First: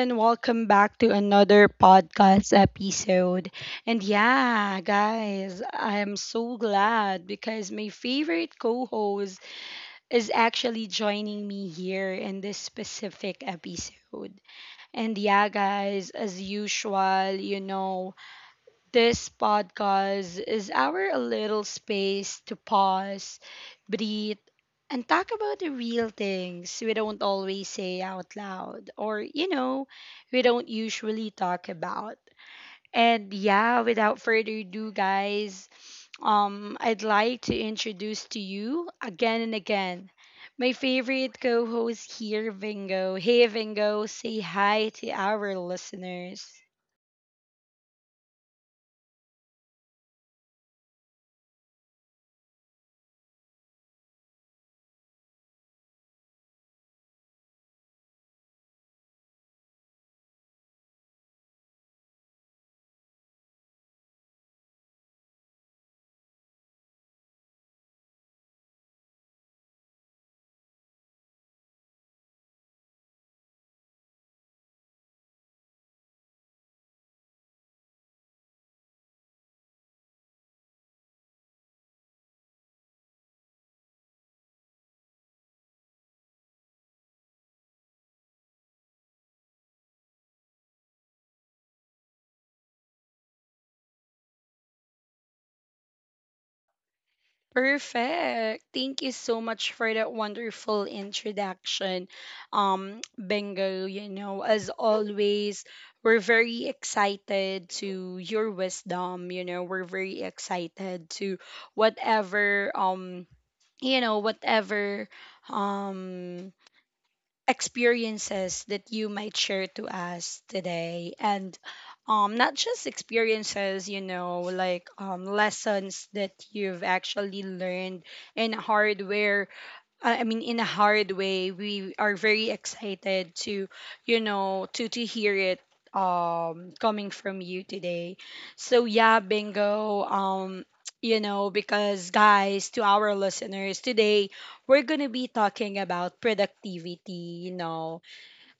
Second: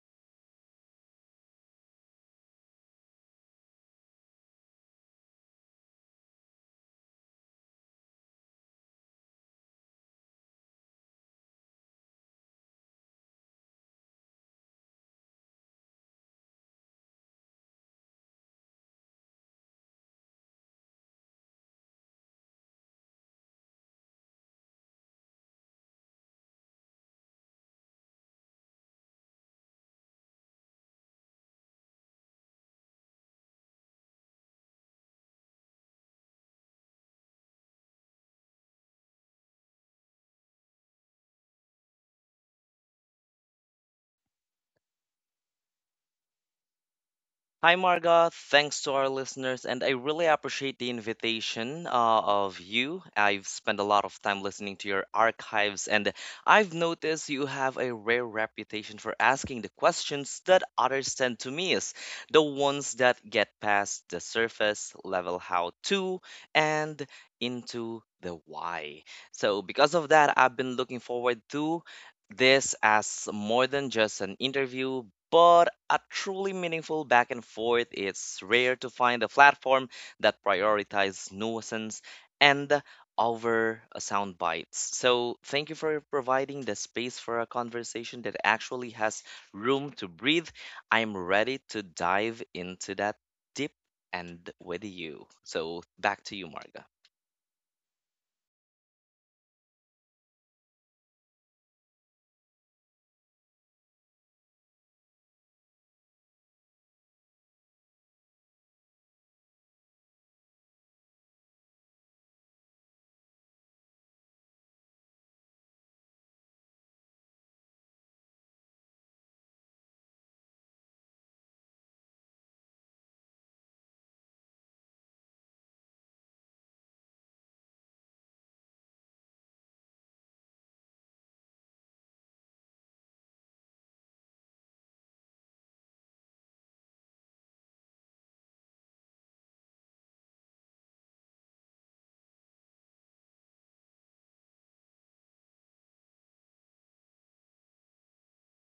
and welcome back to another podcast episode. And yeah, guys, I am so glad because my favorite co host is actually joining me here in this specific episode. And yeah, guys, as usual, you know, this podcast is our little space to pause, breathe, and talk about the real things we don't always say out loud, or, you know, we don't usually talk about. And yeah, without further ado, guys, I'd like to introduce to you again and again my favorite co host here, Vingo. Hey, Vingo, say hi to our listeners. Hi, Marga. Thanks to our listeners, and I really appreciate the invitation of you. I've spent a lot of time listening to your archives, and I've noticed you have a rare reputation for asking the questions that others tend to miss, the ones that get past the surface level how to and into the why. So, because of that, I've been looking forward to this as more than just an interview, but a truly meaningful back and forth. It's rare to find a platform that prioritizes nuisance and over a sound bites. So, thank you for providing the space for a conversation that actually has room to breathe. I'm ready to dive into that deep and with you. So, back to you, Marga. Perfect. Thank you so much for that wonderful introduction, Bingo. You know, as always, we're very excited to your wisdom. You know, we're very excited to whatever, you know, whatever, um, experiences that you might share to us today, and not just experiences, you know, like lessons that you've actually learned in hardware I mean, in a hard way. We are very excited to, you know, to hear it coming from you today. So yeah, bingo. You know, because, guys, to our listeners today, we're gonna be talking about productivity. You know,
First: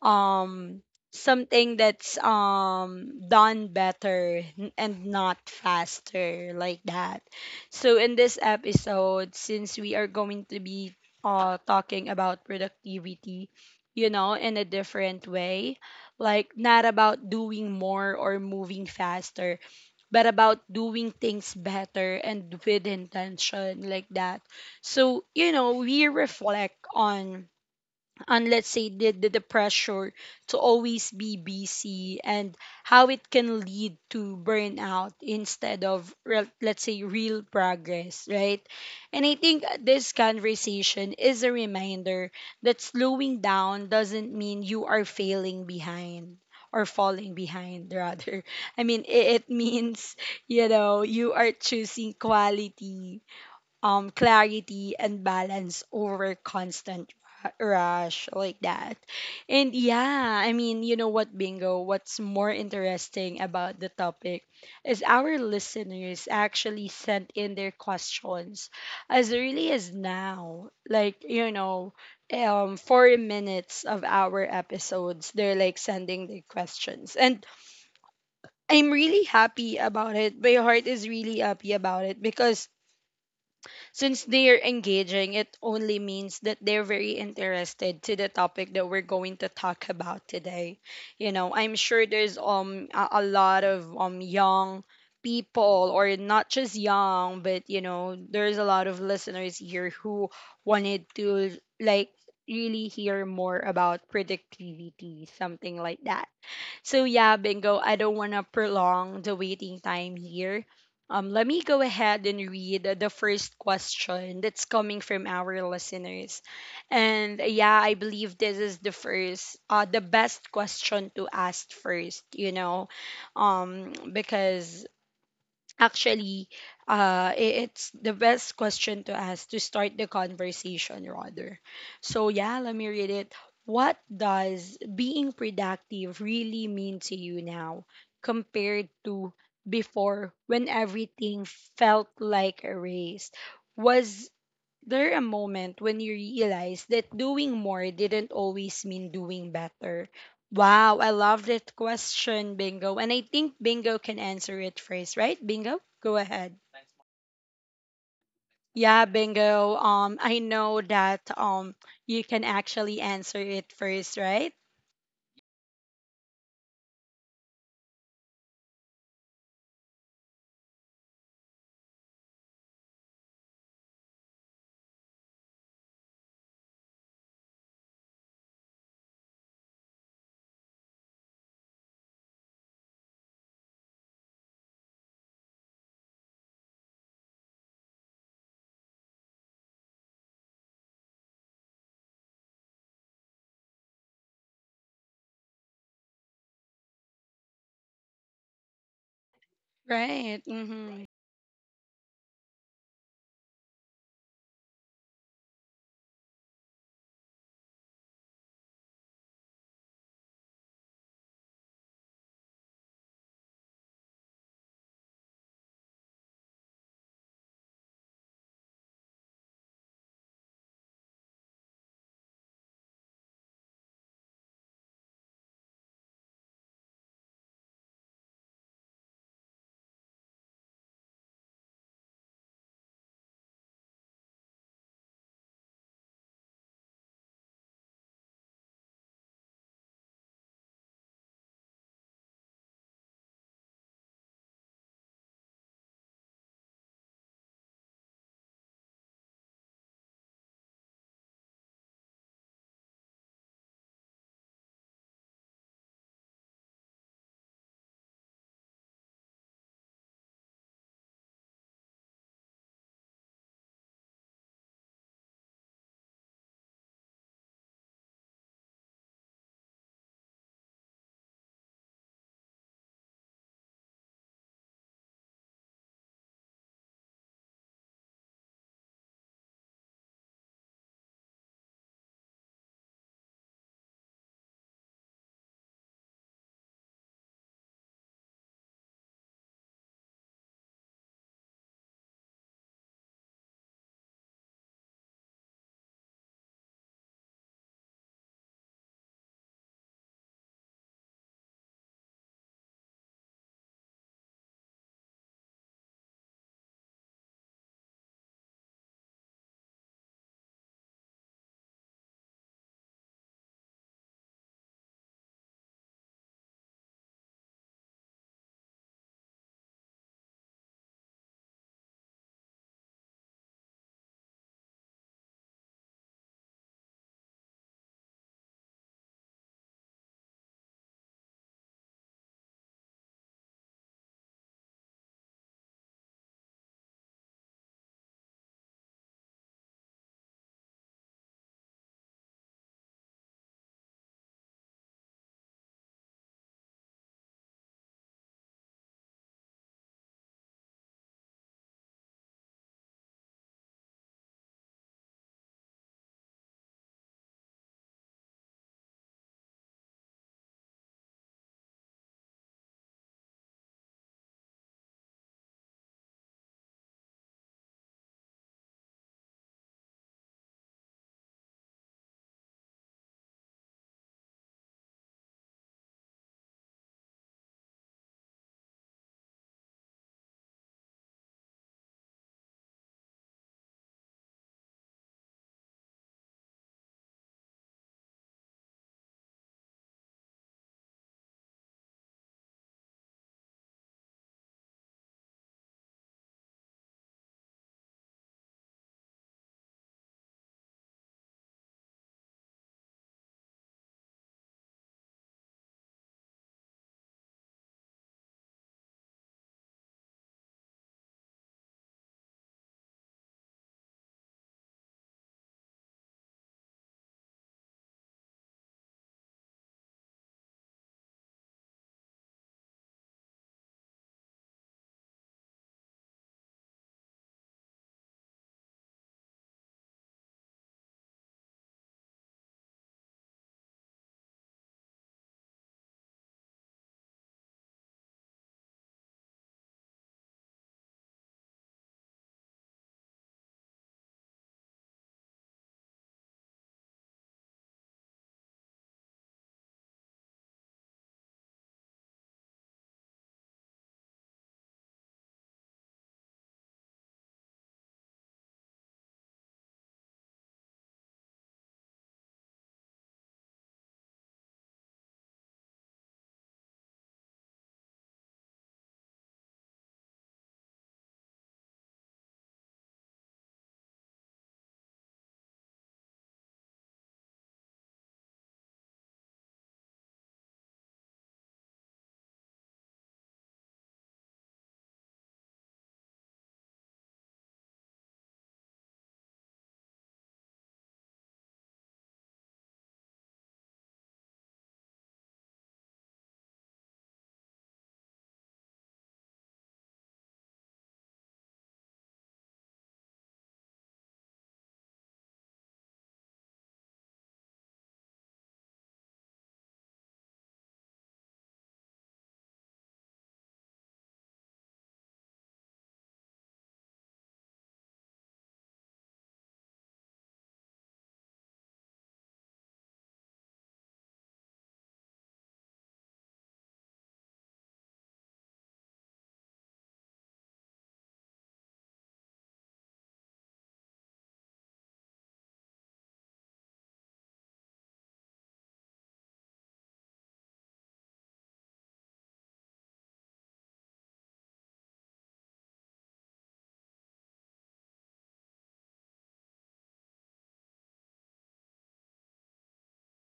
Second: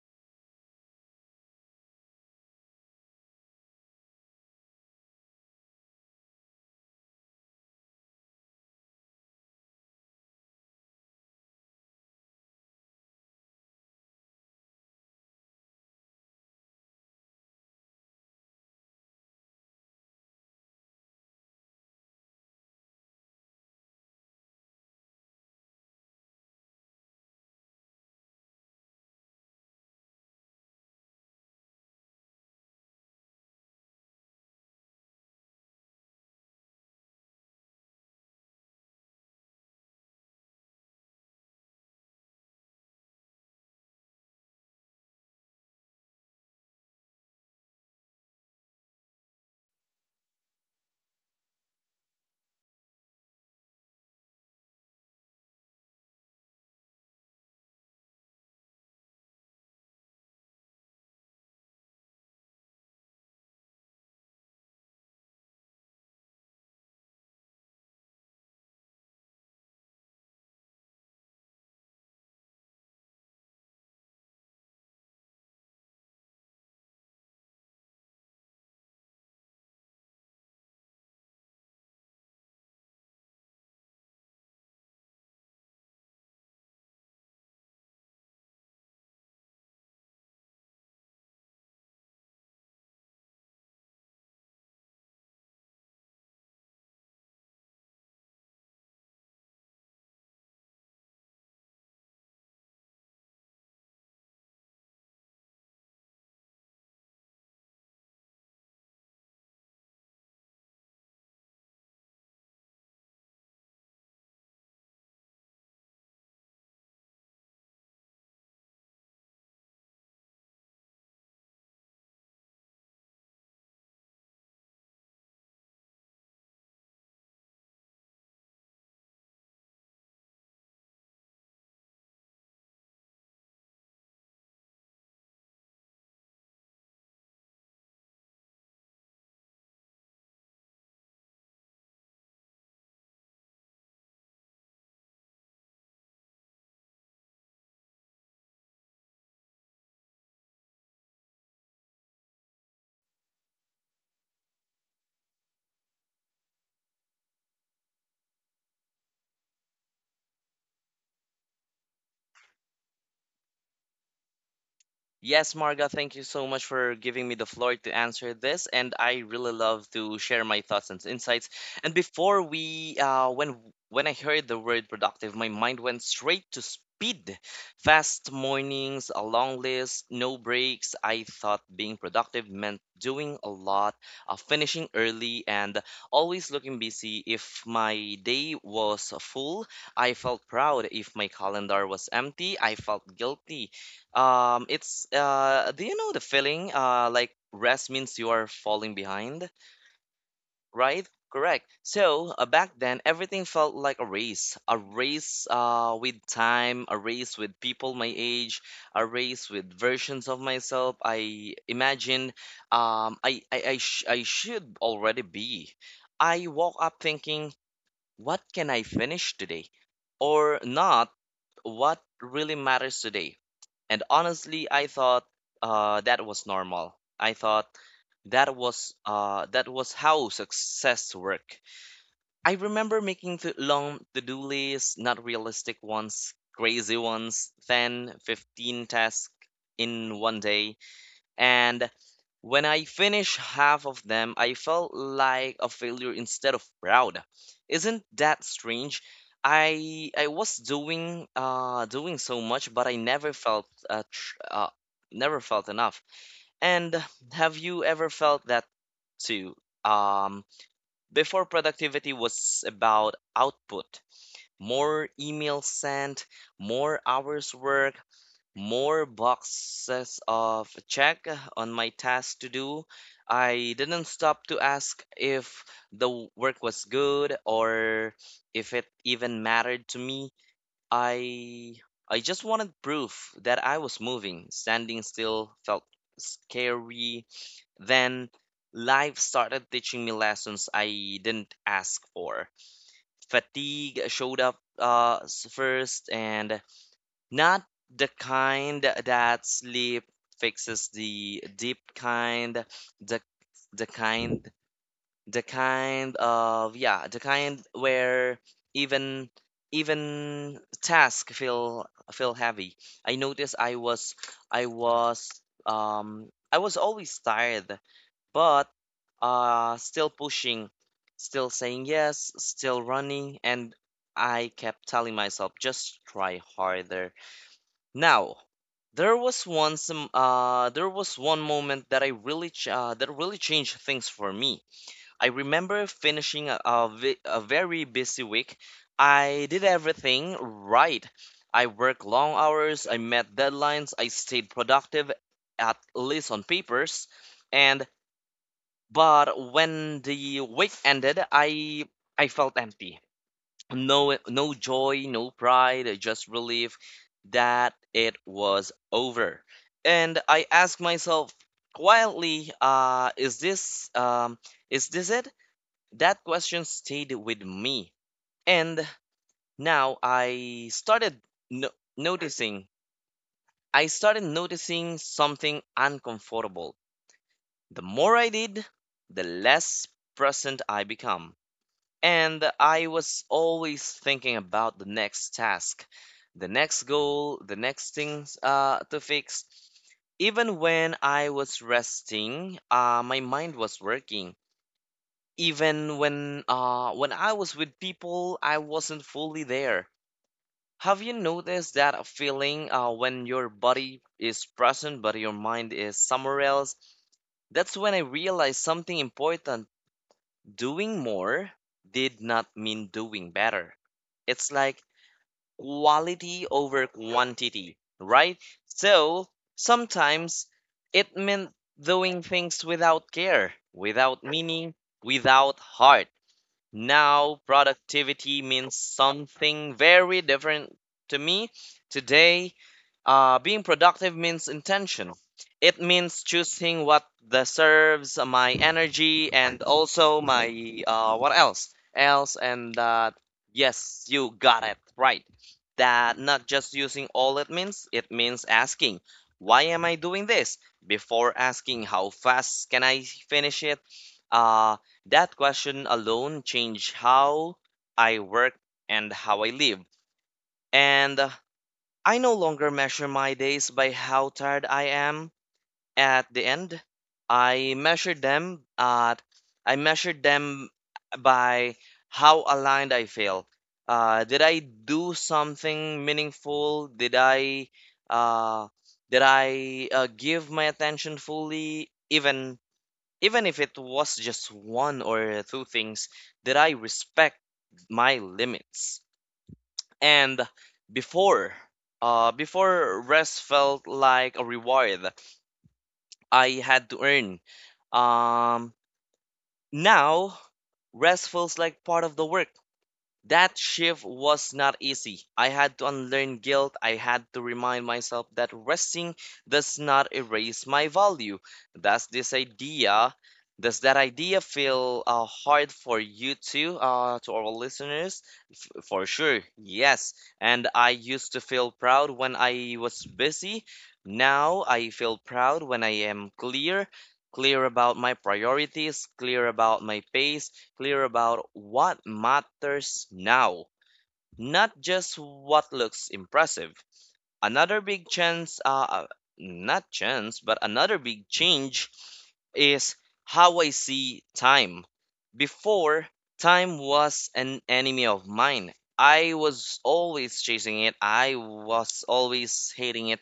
um something that's done better and not faster, like that. So in this episode, since we are going to be talking about productivity, you know, in a different way, like not about doing more or moving faster, but about doing things better and with intention, like that. So, you know, we reflect on, and let's say the pressure to always be busy, and how it can lead to burnout instead of let's say real progress, right? And I think this conversation is a reminder that slowing down doesn't mean you are failing behind, or falling behind rather. I mean, it means, you know, you are choosing quality, clarity, and balance over constant rush, like that. And yeah, I mean, you know what, Bingo, what's more interesting about the topic is our listeners actually sent in their questions as early as now. Like, you know, four minutes of our episodes, they're like sending their questions, and I'm really happy about it. My heart is really happy about it, because since they are engaging, it only means that they're very interested to the topic that we're going to talk about today. You know, I'm sure there's a lot of young people, or not just young, but, you know, there's a lot of listeners here who wanted to like really hear more about productivity, something like that. So yeah, bingo, I don't want to prolong the waiting time here. Let me go ahead and read the first question that's coming from our listeners. And yeah, I believe this is the first, the best question to ask first, you know, um, because Actually, it's the best question to ask to start the conversation, rather. So, yeah, let me read it. What does being productive really mean to you now compared to before when everything felt like a race? Was there a moment when you realize that doing more didn't always mean doing better? Wow, I love that question, Bingo. And I think Bingo can answer it first, right? Bingo, go ahead. Yeah, Bingo. I know that you can actually answer it first, right? Yes, Marga, thank you so much for giving me the floor to answer this, and I really love to share my thoughts and insights. And before we, when I heard the word productive, my mind went straight to speed, fast mornings, a long list, no breaks. I thought being productive meant doing a lot, finishing early, and always looking busy. If my day was full, I felt proud. If my calendar was empty, I felt guilty it's Do you know the feeling? Like rest means you are falling behind, Right. Mm-hmm. right? Correct. So back then, everything felt like a race with time, a race with people my age, a race with versions of myself. I imagine I should already be. I woke up thinking, what can I finish today, or not? What really matters today? And honestly, I thought that was normal. I thought that was how success worked. I remember making long to-do lists, not realistic ones, crazy ones, 10, 15 tasks in one day. And when I finished half of them, I felt like a failure instead of proud. Isn't that strange? I was doing so much, but I never felt enough. And have you ever felt that too? Um, Before, productivity was about output, more emails sent, more hours worked, more boxes of check on my task to do. I didn't stop to ask if the work was good, or if it even mattered to me. I I just wanted proof that I was moving. Standing still felt scary. Then life started teaching me lessons I didn't ask for. Fatigue showed up first, and not the kind that sleep fixes, the deep kind, the the kind the kind where even even task feel heavy. I noticed I was I was always tired, but still pushing, still saying yes, still running, and I kept telling myself, just try harder. Now, there was once there was one moment that really changed things for me. I remember finishing a very busy week. I did everything right. I worked long hours, I met deadlines, I stayed productive, at least on papers, and but when the week ended, I felt empty, no joy, no pride, just relief that it was over. And I asked myself quietly, is this it? That question stayed with me. And now I started no- noticing I started noticing something uncomfortable. The more I did, the less present I become. And I was always thinking about the next task, the next goal, the next things, to fix. Even when I was resting, my mind was working. Even when I was with people, I wasn't fully there. Have you noticed that feeling, when your body is present but your mind is somewhere else? That's when I realized something important. Doing more did not mean doing better. It's like quality over quantity, right? So sometimes it meant doing things without care, without meaning, without heart. Now, productivity means something very different to me. Today, being productive means intention. It means choosing what that serves my energy, and also my, what else? Else, and yes, you got it right. That not just using all it means asking, why am I doing this? Before asking, how fast can I finish it? Uh, that question alone changed how I work and how I live. And I no longer measure my days by how tired I am at the end. I measure them at I measured them by how aligned I feel. Did I do something meaningful? Uh, did I give my attention fully? Even if it was just one or two things, did I respect my limits? And before, before, rest felt like a reward I had to earn. Um, Now rest feels like part of the work. That shift was not easy. I had to unlearn guilt. I had to remind myself that resting does not erase my value. Does this idea, does that idea feel, hard for you too, to our listeners? For sure, yes. And I used to feel proud when I was busy. Now I feel proud when I am clear, clear about my priorities, clear about my pace, clear about what matters now, not just what looks impressive. Another big chance, not chance, but another big change, is how I see time. Before, time was an enemy of mine. I was always chasing it, I was always hating it.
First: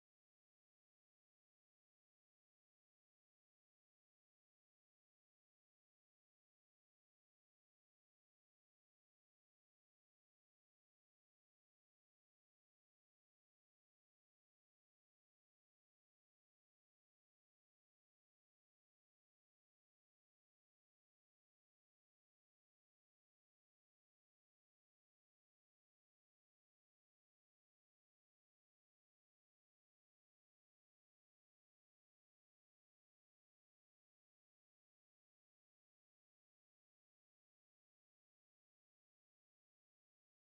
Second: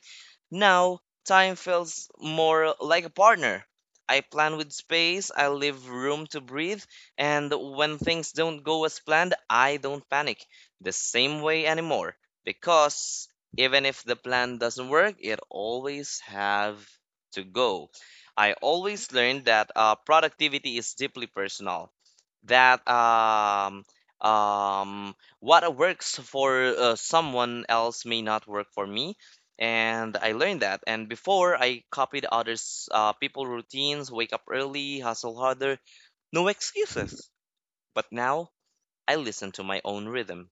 Now, time feels more like a partner. I plan with space, I leave room to breathe, and when things don't go as planned, I don't panic the same way anymore, because even if the plan doesn't work, it always have to go. I always learned that, productivity is deeply personal. That, what works for someone else may not work for me, and I learned that. And before, I copied others, people routines, wake up early, hustle harder, no excuses. But now I listen to my own rhythm.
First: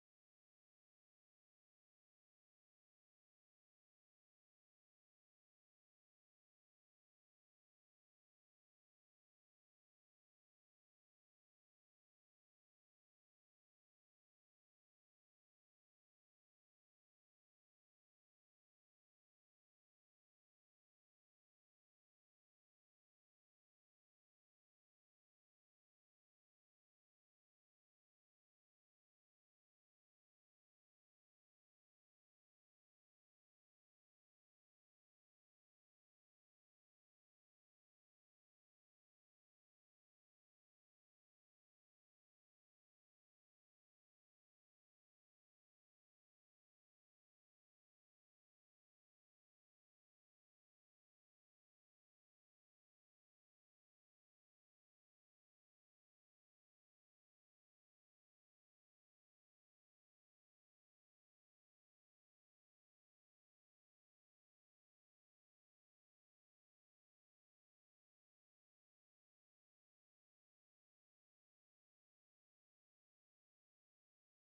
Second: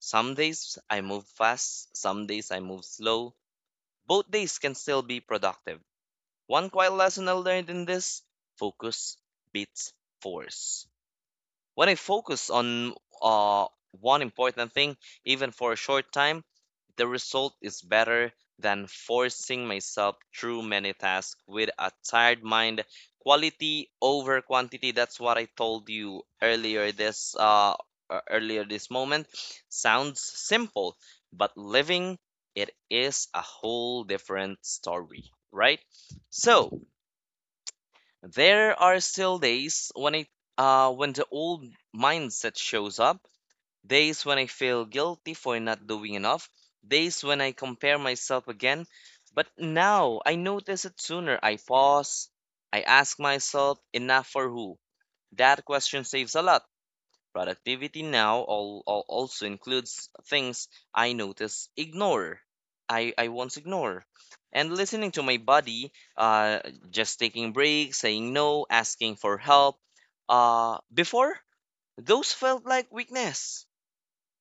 Some days I move fast, some days I move slow, both days can still be productive. One quiet lesson I learned in this: focus beats force. When I focus on uh, one important thing, even for a short time, the result is better than forcing myself through many tasks with a tired mind. Quality over quantity. That's what I told you earlier this moment. Sounds simple, but living it is a whole different story, right? So, there are still days when the old mindset shows up, days when I feel guilty for not doing enough, days when I compare myself again. But now I notice it sooner. I pause, I ask myself, enough for who? That question saves a lot. Productivity now all also includes things I notice ignore. I once ignore. And listening to my body, uh, just taking breaks, saying no, asking for help. Before, those felt like weakness.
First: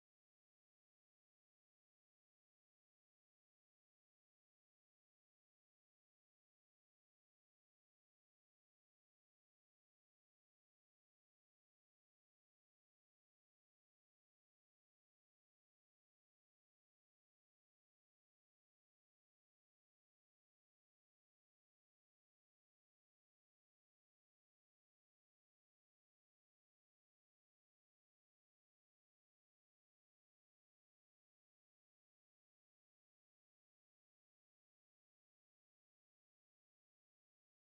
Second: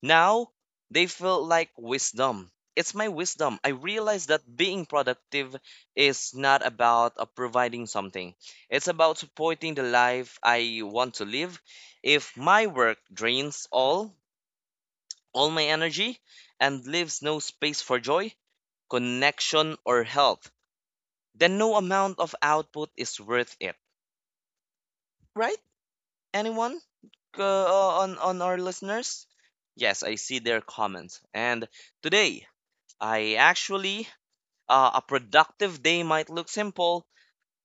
Now they feel like wisdom. It's my wisdom. I realize that being productive is not about, providing something, it's about supporting the life I want to live. If my work drains all my energy and leaves no space for joy, connection, or health, then no amount of output is worth it. Right? Anyone, uh, on our listeners? Yes, I see their comments. And today, I actually, a productive day might look simple:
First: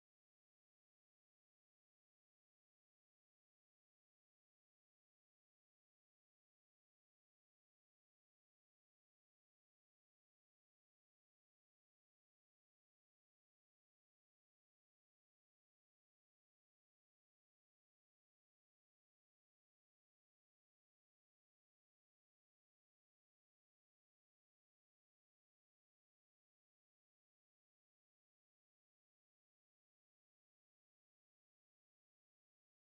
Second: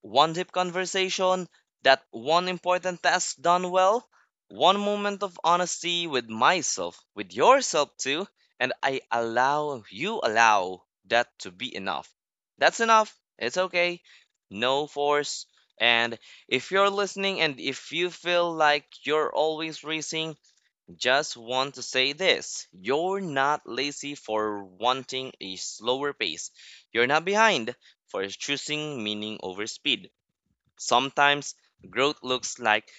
one deep conversation, that one important task done well, one moment of honesty with myself, with yourself too, and you allow that to be enough. That's enough. It's okay. No force. And if you're listening, and if you feel like you're always racing, just want to say this: you're not lazy for wanting a slower pace. You're not behind for choosing meaning over speed. Sometimes growth looks like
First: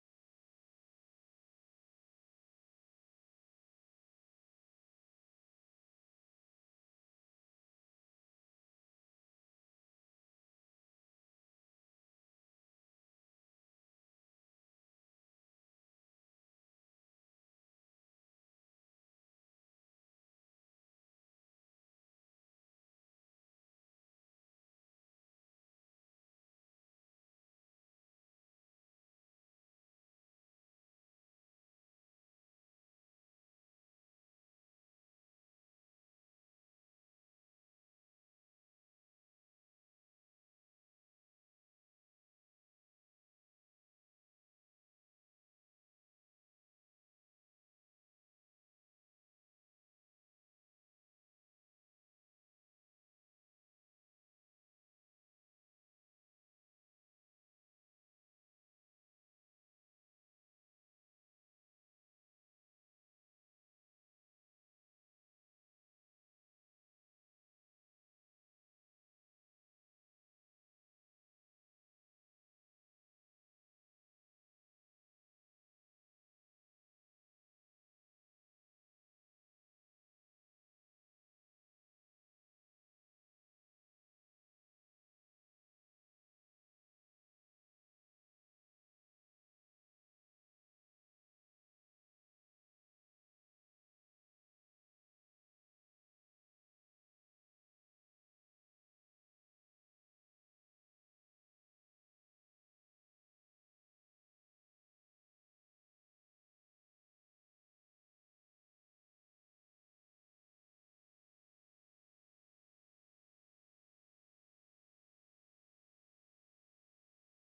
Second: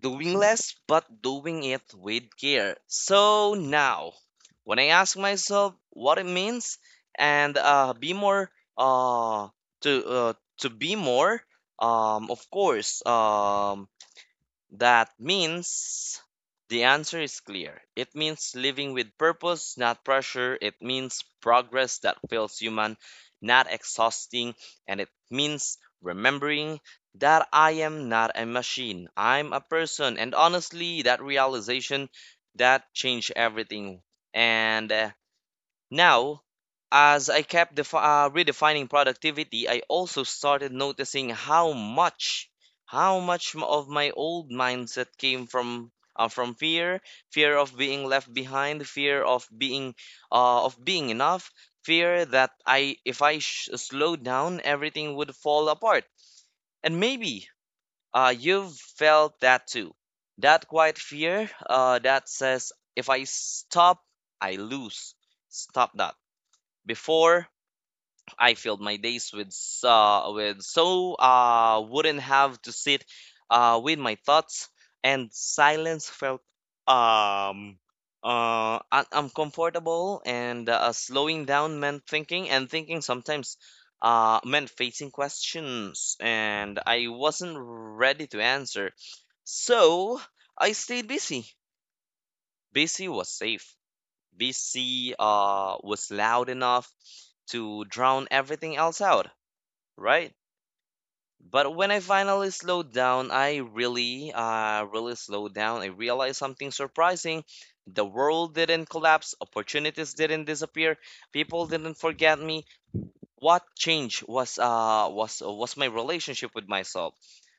doing less but doing it with care. So now, when I ask myself what it means, and be more uh, to uh, to be more, of course, that means, the answer is clear. It means living with purpose, not pressure. It means progress that feels human, not exhausting. And it means remembering that I am not a machine, I'm a person. And honestly, that realization that changed everything. And now, as I kept redefining productivity, I also started noticing how much of my old mindset came from fear, fear of being left behind, fear of being enough, fear that I if I sh- slow down, everything would fall apart. And maybe, you've felt that too. That quiet fear, that says, if I stop, I lose. Stop that before, I filled my days with with so wouldn't have to sit with my thoughts and silence felt um uncomfortable and slowing down meant thinking, and thinking sometimes meant facing questions and I wasn't ready to answer. So, I stayed busy. Busy was safe. BC was loud enough to drown everything else out, right? But when I finally slowed down, I really, really slowed down. I realized something surprising. The world didn't collapse, opportunities didn't disappear, people didn't forget me. What changed was my relationship with myself.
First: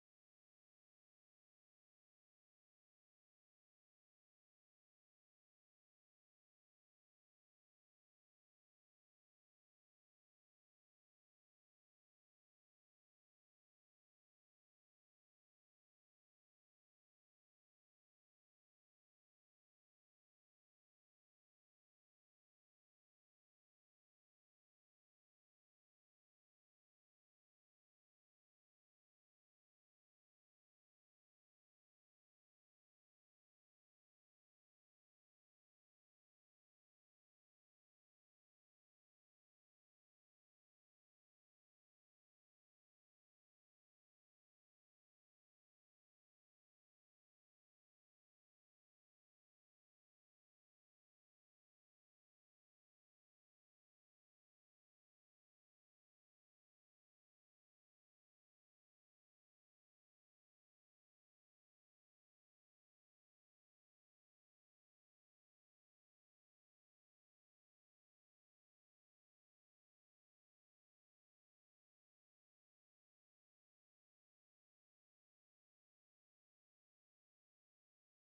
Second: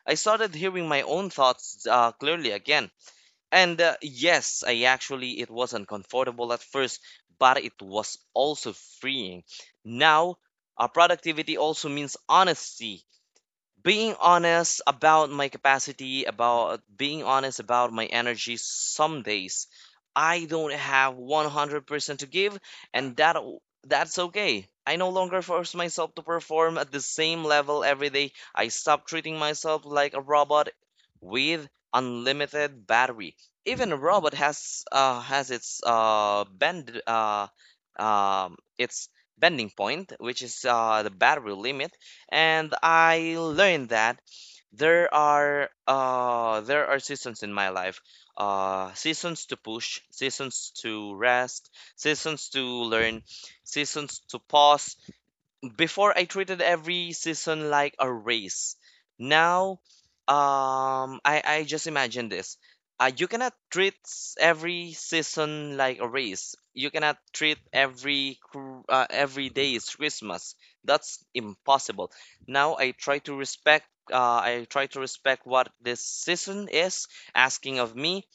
I started hearing my own thoughts clearly again. And yes, I actually, it was uncomfortable at first, but it was also freeing. Now, our productivity also means honesty, being honest about my capacity, about being honest about my energy. Some days I don't have 100% to give, and that's okay. I no longer force myself to perform at the same level every day. I stop treating myself like a robot with unlimited battery. Even a robot has its bend its bending point, which is the battery limit, and I learned that there are seasons in my life. Seasons to push, seasons to rest, seasons to learn, seasons to pause. Before, I treated every season like a race. Now, I just imagine this. You cannot treat every season like a race. You cannot treat every every day is Christmas. That's impossible. Now I try to respect. I try to respect what this season is asking of me.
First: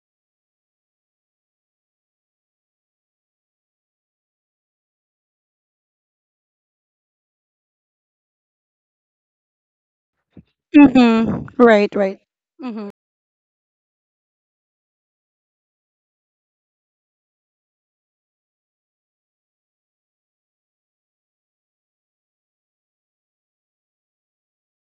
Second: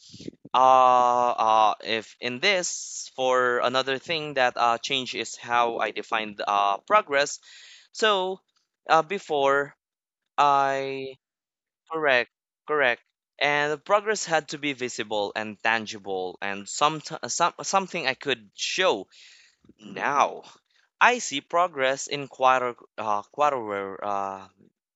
If in this, for another thing that change is how I define progress. So, before I Mm-hmm. Right, right. correct, correct, and the progress had to be visible and tangible, and some something I could show. Now, I see progress in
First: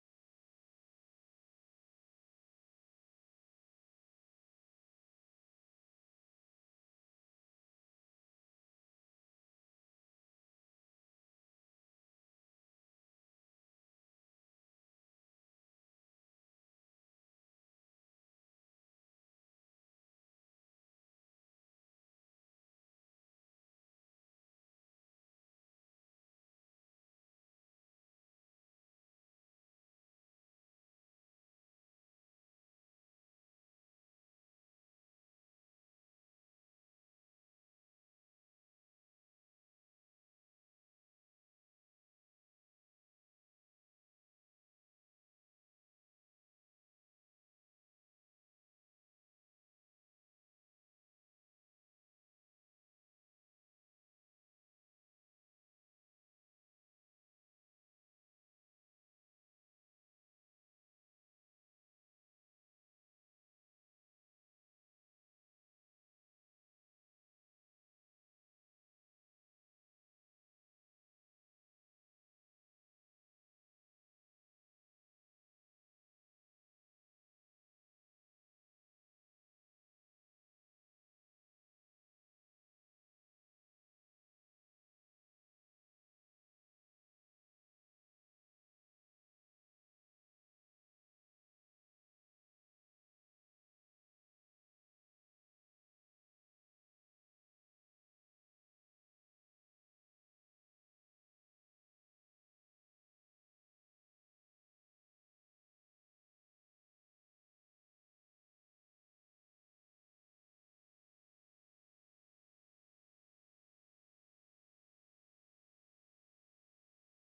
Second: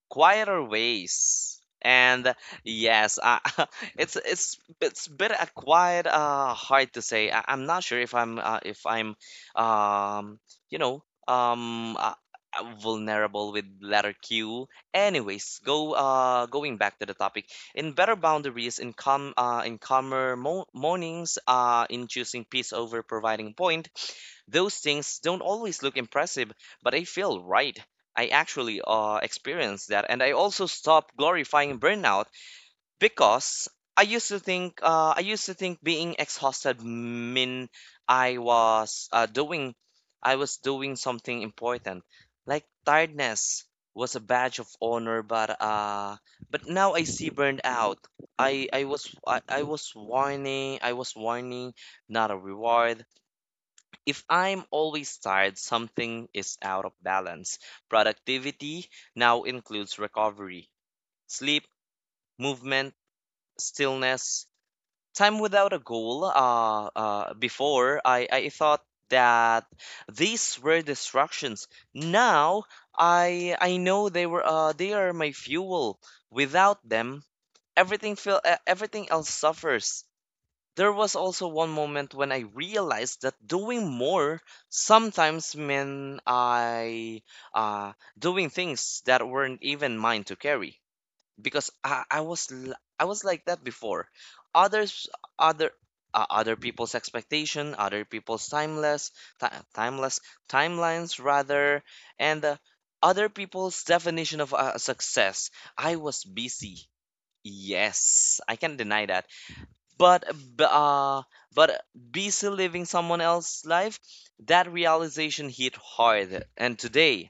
quieter ways. And yes, I, it's a bit quite hard to say. I, I'm not sure if I'm, if I'm um you know um uh, vulnerable with letter Q. Anyways, go going back to the topic, in better boundaries, in calm in calmer mornings, in choosing peace over providing point, those things don't always look impressive, but they feel right. I actually experienced that. And I also stopped glorifying burnout, because I used to think being exhausted mean I was uh, doing I was doing something important, like tiredness was a badge of honor. But now I see burned out. I was whining. I was whining, not a reward. If I'm always tired, something is out of balance. Productivity now includes recovery, sleep, movement, stillness, time without a goal. Before, I thought that these were distractions. Now, I know they are my fuel. Without them, everything else suffers. There was also one moment when I realized that doing more sometimes meant I uh, doing things that weren't even mine to carry, because I was I was like that before. Others other Other people's expectation, other people's timeless ti timeless timelines rather, and other people's definition of success. I was busy. Yes, I can deny that, but b- uh but busy living someone else's life. That realization hit hard. And today,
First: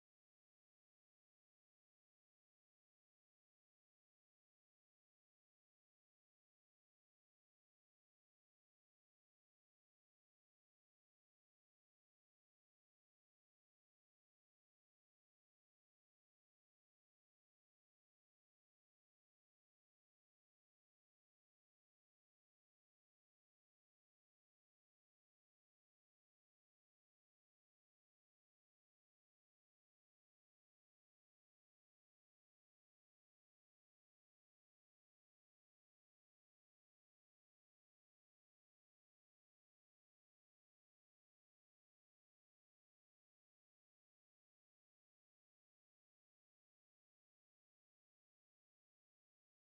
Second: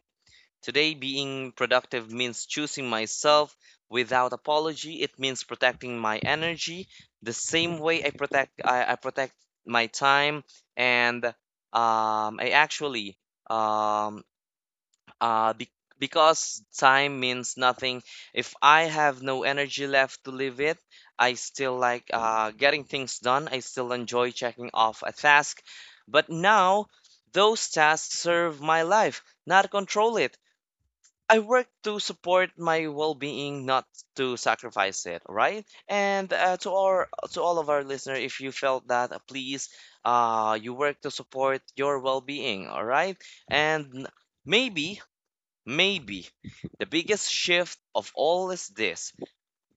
today being productive means choosing myself without apology. It means protecting my energy the same way I I protect my time. And I actually, um uh be- because time means nothing if I have no energy left to live it. I still like getting things done. I still enjoy checking off a task, but now those tasks serve my life, not control it. I work to support my well-being, not to sacrifice it, right? And to all of our listener, if you felt that, please, you work to support your well-being, all right? And maybe, maybe the biggest shift of all is this:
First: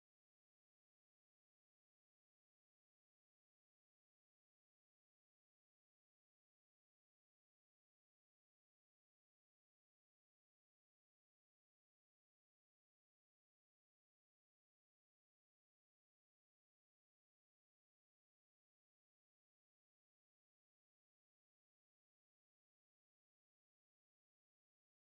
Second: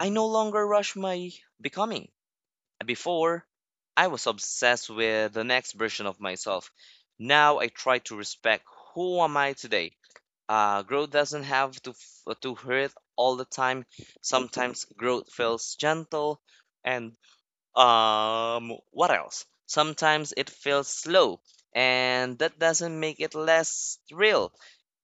I no longer rush my becoming. Before, I was obsessed with the next version of myself. Now I try to respect who am I today. Growth doesn't have to hurt all the time. Sometimes growth feels gentle, and what else? Sometimes it feels slow, and that doesn't make it less real.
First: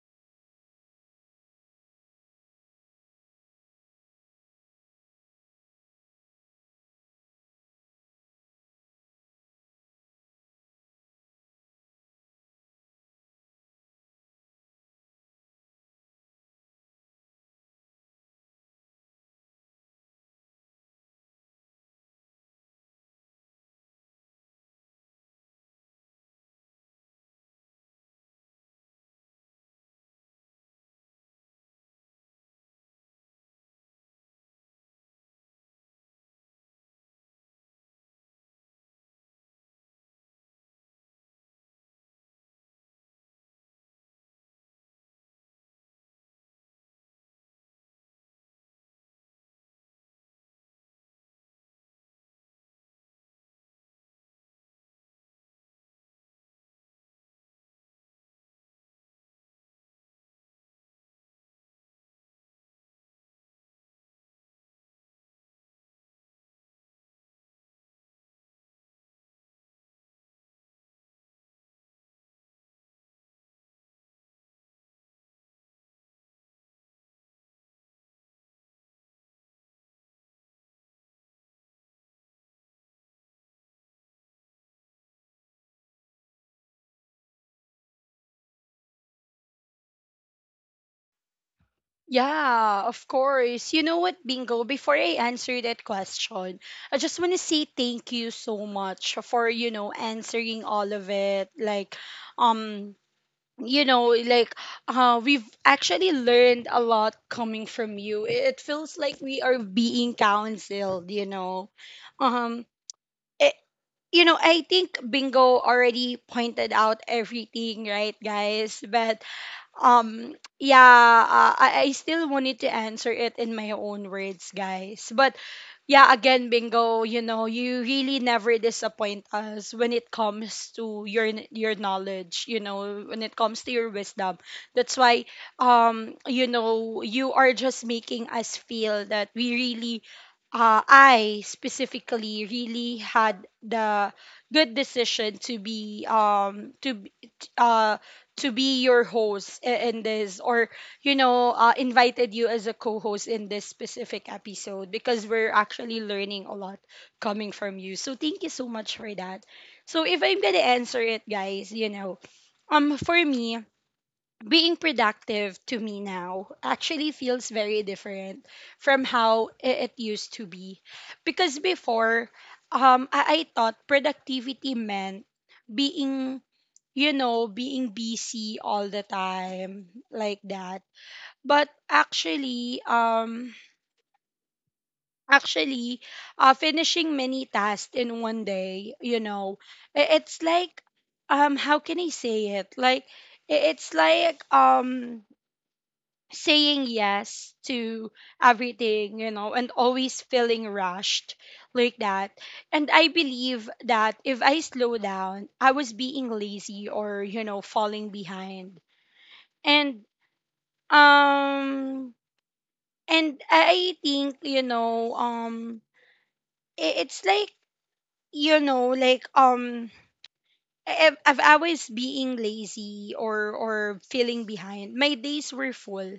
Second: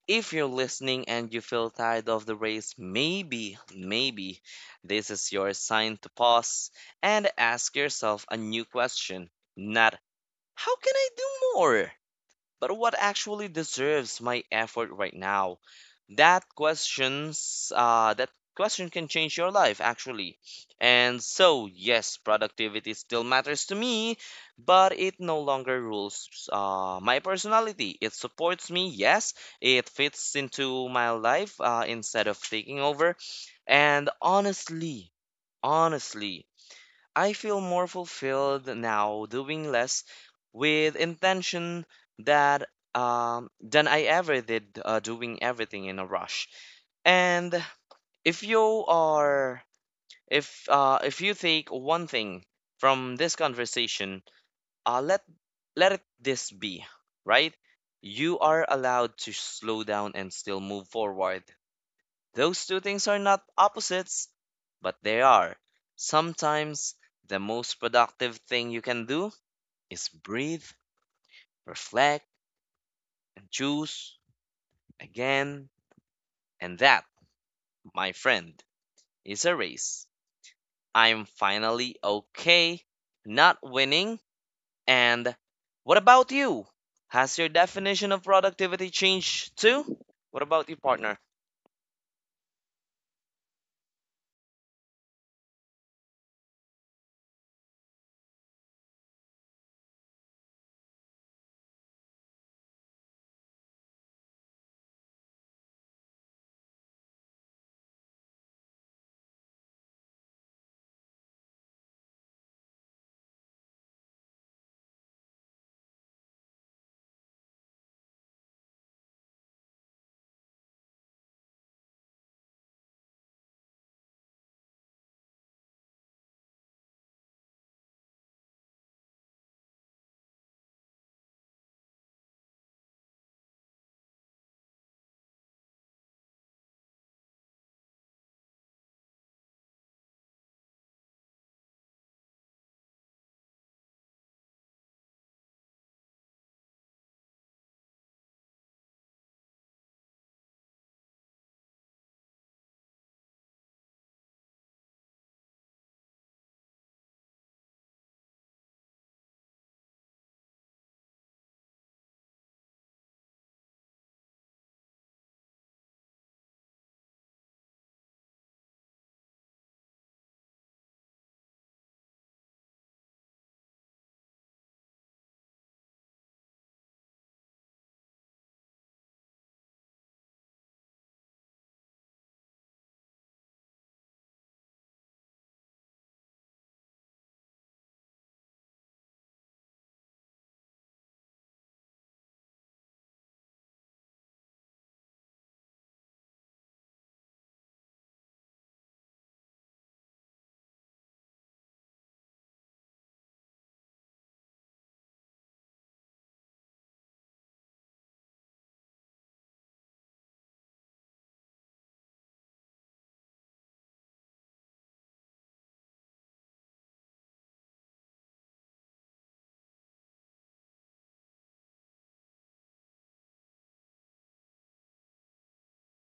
If you're listening and you feel tired of the race, maybe, maybe this is your sign to pause and ask yourself a new question. Not how can I do more, but what actually deserves my effort right now? That questions that question can change your life, actually. And so, yes, productivity still matters to me, but it no longer rules my personality. It supports me, yes, it fits into my life instead of taking over. And honestly, honestly, I feel more fulfilled now doing less with intention, that than I ever did doing everything in a rush. And if you are, if you take one thing from this conversation, uh, let let it this be, right? You are allowed to slow down and still move forward. Those two things are not opposites, but they are. Sometimes the most productive thing you can do is breathe, reflect, and choose again. And that, my friend, is a race. I'm finally okay not winning. And what about you? Has your definition of productivity changed too? What about you, partner? Yeah, of course. You know what, Bingo, before I answer that question, I just want to say thank you so much for, you know, answering all of it. Like, um, you know, like we've actually learned a lot coming from you. It feels like we are being counseled, you know. Um, it, you know, I think Bingo already pointed out everything, right, guys? But um yeah, I still wanted to answer it in my own words, guys. But yeah, again, bingo, you know, you really never disappoint us when it comes to your knowledge, you know, when it comes to your wisdom. That's why, you know, you are just making us feel that we really I specifically really had the good decision to be uh to be your host in this, or, you know, invited you as a co-host in this specific episode, because we're actually learning a lot coming from you. So thank you so much for that. So if I'm gonna answer it, guys, you know, for me, being productive to me now actually feels very different from how it used to be. Because before, I thought productivity meant being, you know, being busy all the time, like that. But actually, actually finishing many tasks in one day, you know, it's like how can I say it? Like it's like, saying yes to everything, you know, and always feeling rushed, like that. And I believe that if I slow down, I was being lazy, or, you know, falling behind. And um and I think, you know, it's like, you know, like I've always being lazy, or feeling behind. My days were full,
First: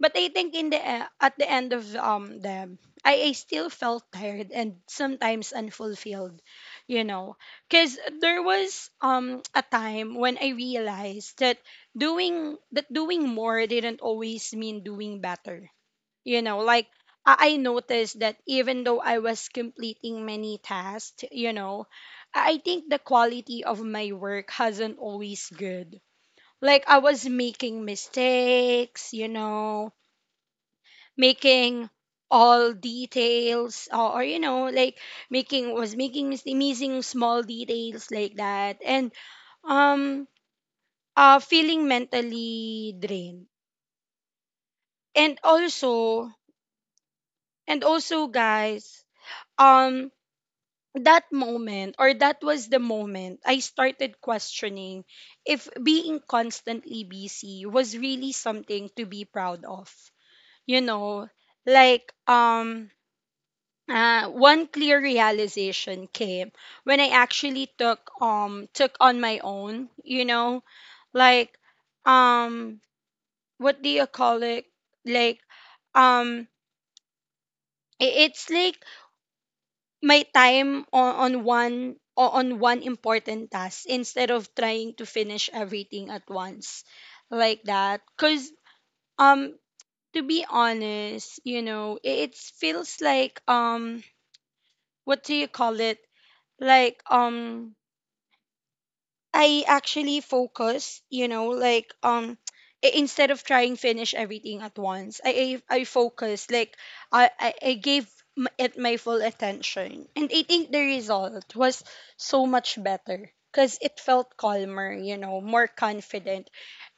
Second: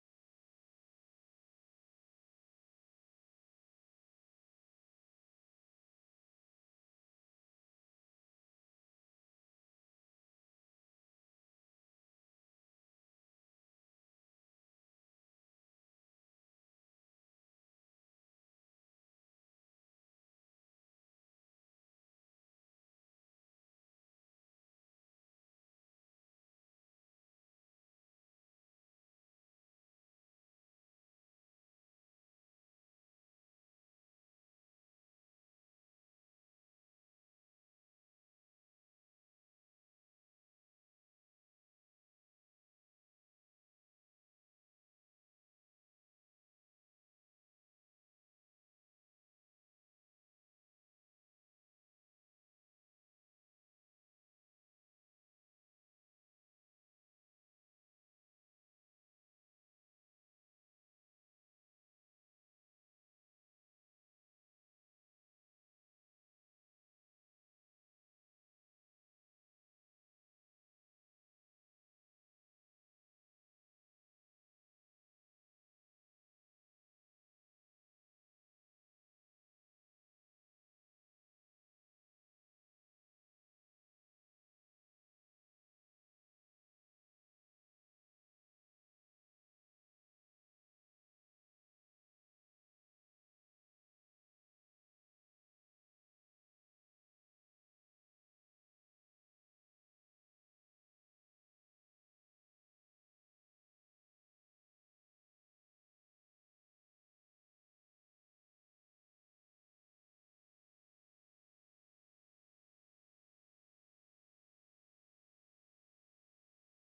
but I think in the at the end of them, I still felt tired and sometimes unfulfilled, you know, because there was a time when I realized that doing more didn't always mean doing better. You know, like I noticed that even though I was completing many tasks, you know, I think the quality of my work hasn't always good. Like, I was making mistakes, you know, making all details, or, you know, like making was making mis- missing small details, like that, and um feeling mentally drained. And also and also, guys, um. that moment, or that was the moment I started questioning if being constantly busy was really something to be proud of. You know, like one clear realization came when I actually took took on my own, you know, like um what do you call it? Like um it's like my time on on one important task instead of trying to finish everything at once, like that. Cuz um to be honest, you know, it feels like what do you call it, like, I actually focus, you know, like instead of trying finish everything at once, I focus like I gave it my full attention, and I think the result was so much better because it felt calmer, you know, more confident,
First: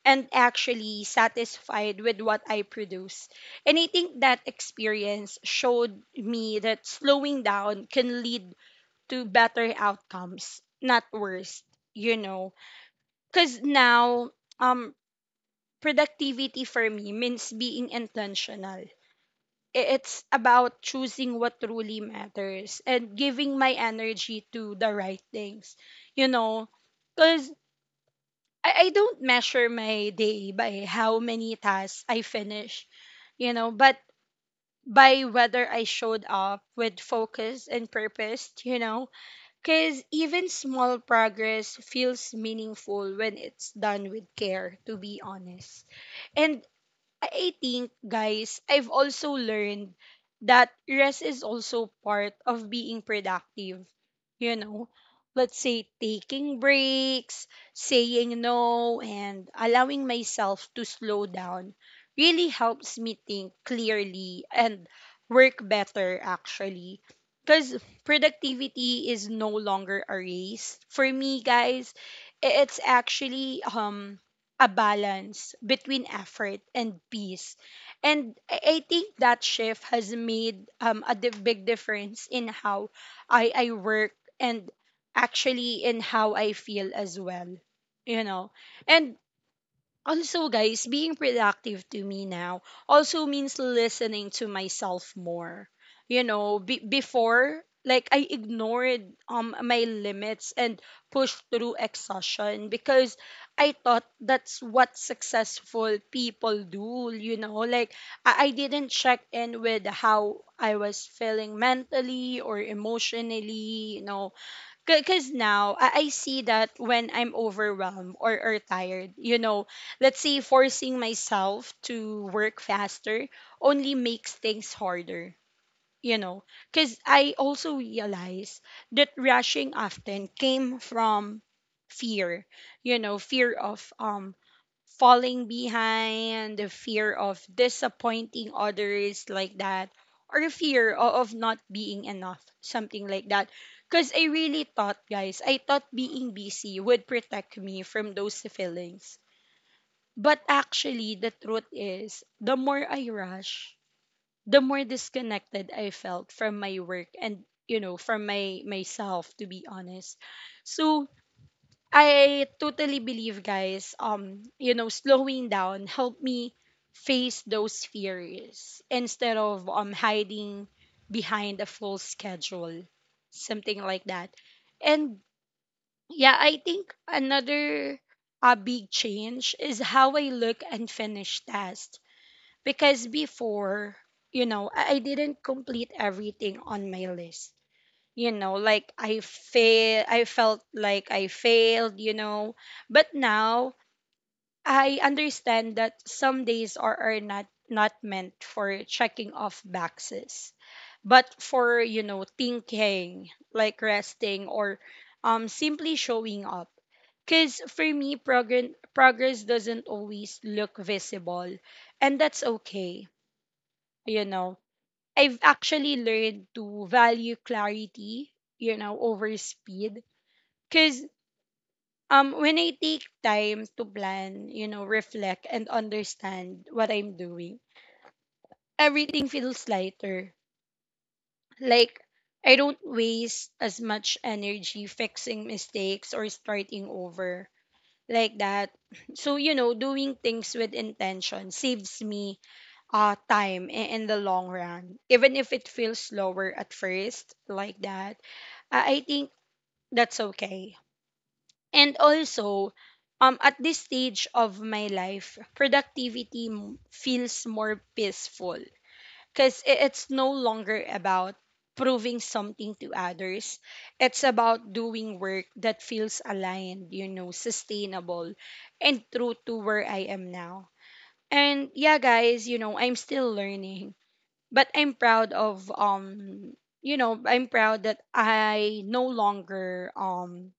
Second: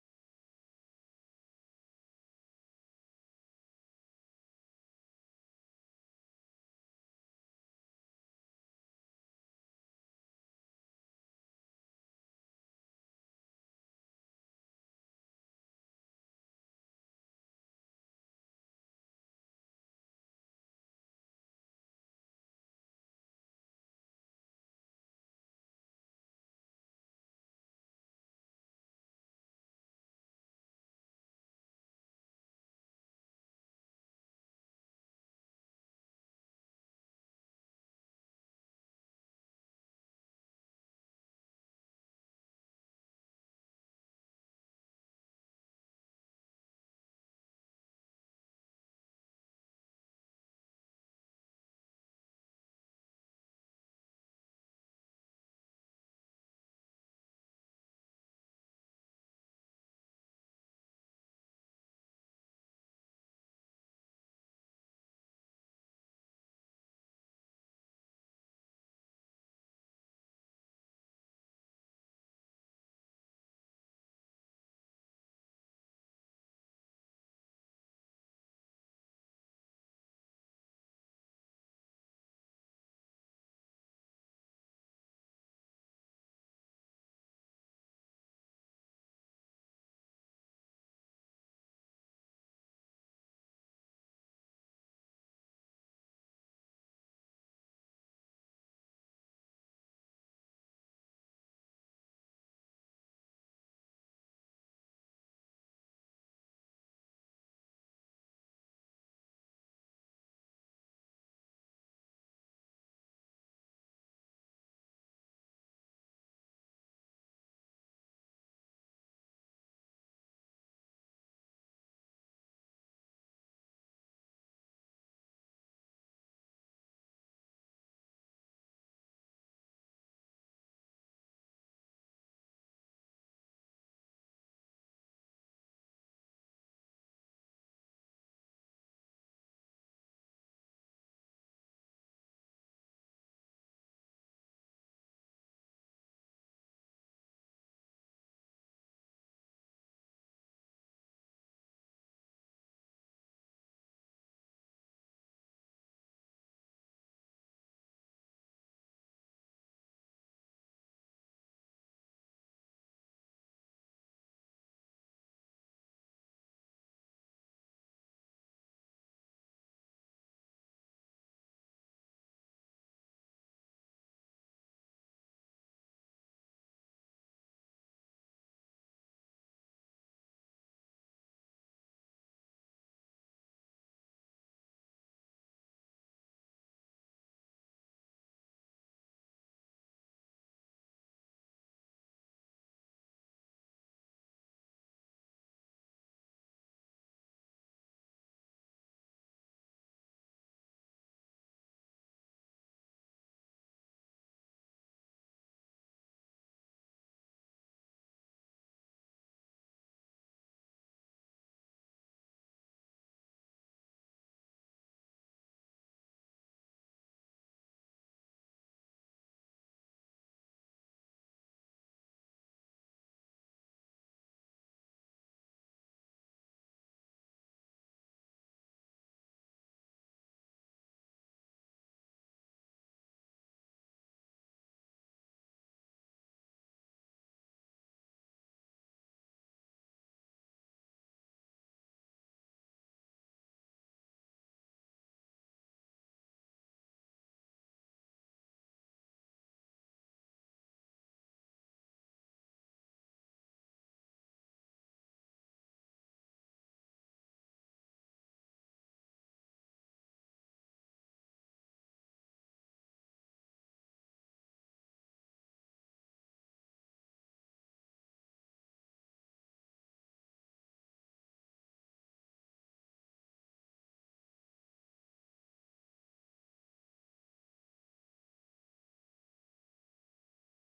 and actually satisfied with what I produce. And I think that experience showed me that slowing down can lead to better outcomes, not worse. You know, because now, um, productivity for me means being intentional. It's about choosing what truly matters and giving my energy to the right things, you know? Because I don't measure my day by how many tasks I finish, you know, but by whether I showed up with focus and purpose, you know? Because even small progress feels meaningful when it's done with care, to be honest. And I think, guys, I've also learned that rest is also part of being productive. You know, let's say taking breaks, saying no, and allowing myself to slow down really helps me think clearly and work better, actually. Because productivity is no longer a race. For me, guys, it's actually a balance between effort and peace. And I think that shift has made big difference in how I work, and actually in how I feel as well. You know, and also, guys, being productive to me now also means listening to myself more, you know. Before, like, I ignored my limits and pushed through exhaustion because I thought that's what successful people do. You know, like I didn't check in with how I was feeling mentally or emotionally, you know. Because now I see that when I'm overwhelmed, or tired, you know, let's say forcing myself to work faster only makes things harder, you know. Because I also realize that rushing often came from fear, you know, fear of falling behind, the fear of disappointing others, like that, or fear of not being enough, something like that. Because I really thought, guys, I thought being busy would protect me from those feelings. But actually, the truth is, the more I rush, the more disconnected I felt from my work, and, you know, from my myself, to be honest. So, I totally believe, guys, you know, slowing down helped me face those fears instead of hiding behind a full schedule, something like that. And yeah, I think another big change is how I look and finish tasks because before, you know, I didn't complete everything on my list, you know. Like I felt like I failed, you know. But now I understand that some days are not meant for checking off boxes but for, you know, thinking, like resting or simply showing up because for me progress doesn't always look visible, and that's okay, you know. I've actually learned to value clarity, you know, over speed. Because when I take time to plan, you know, reflect and understand what I'm doing, everything feels lighter. Like, I don't waste as much energy fixing mistakes or starting over like that. So, you know, doing things with intention saves me time in the long run, even if it feels slower at first, like that. I think that's okay. And also, at this stage of my life, productivity feels more peaceful because it's no longer about proving something to others. It's about doing work that feels aligned, you know, sustainable and true to where I am now. And yeah, guys, you know, I'm still learning, but I'm proud of you know, I'm proud that I no longer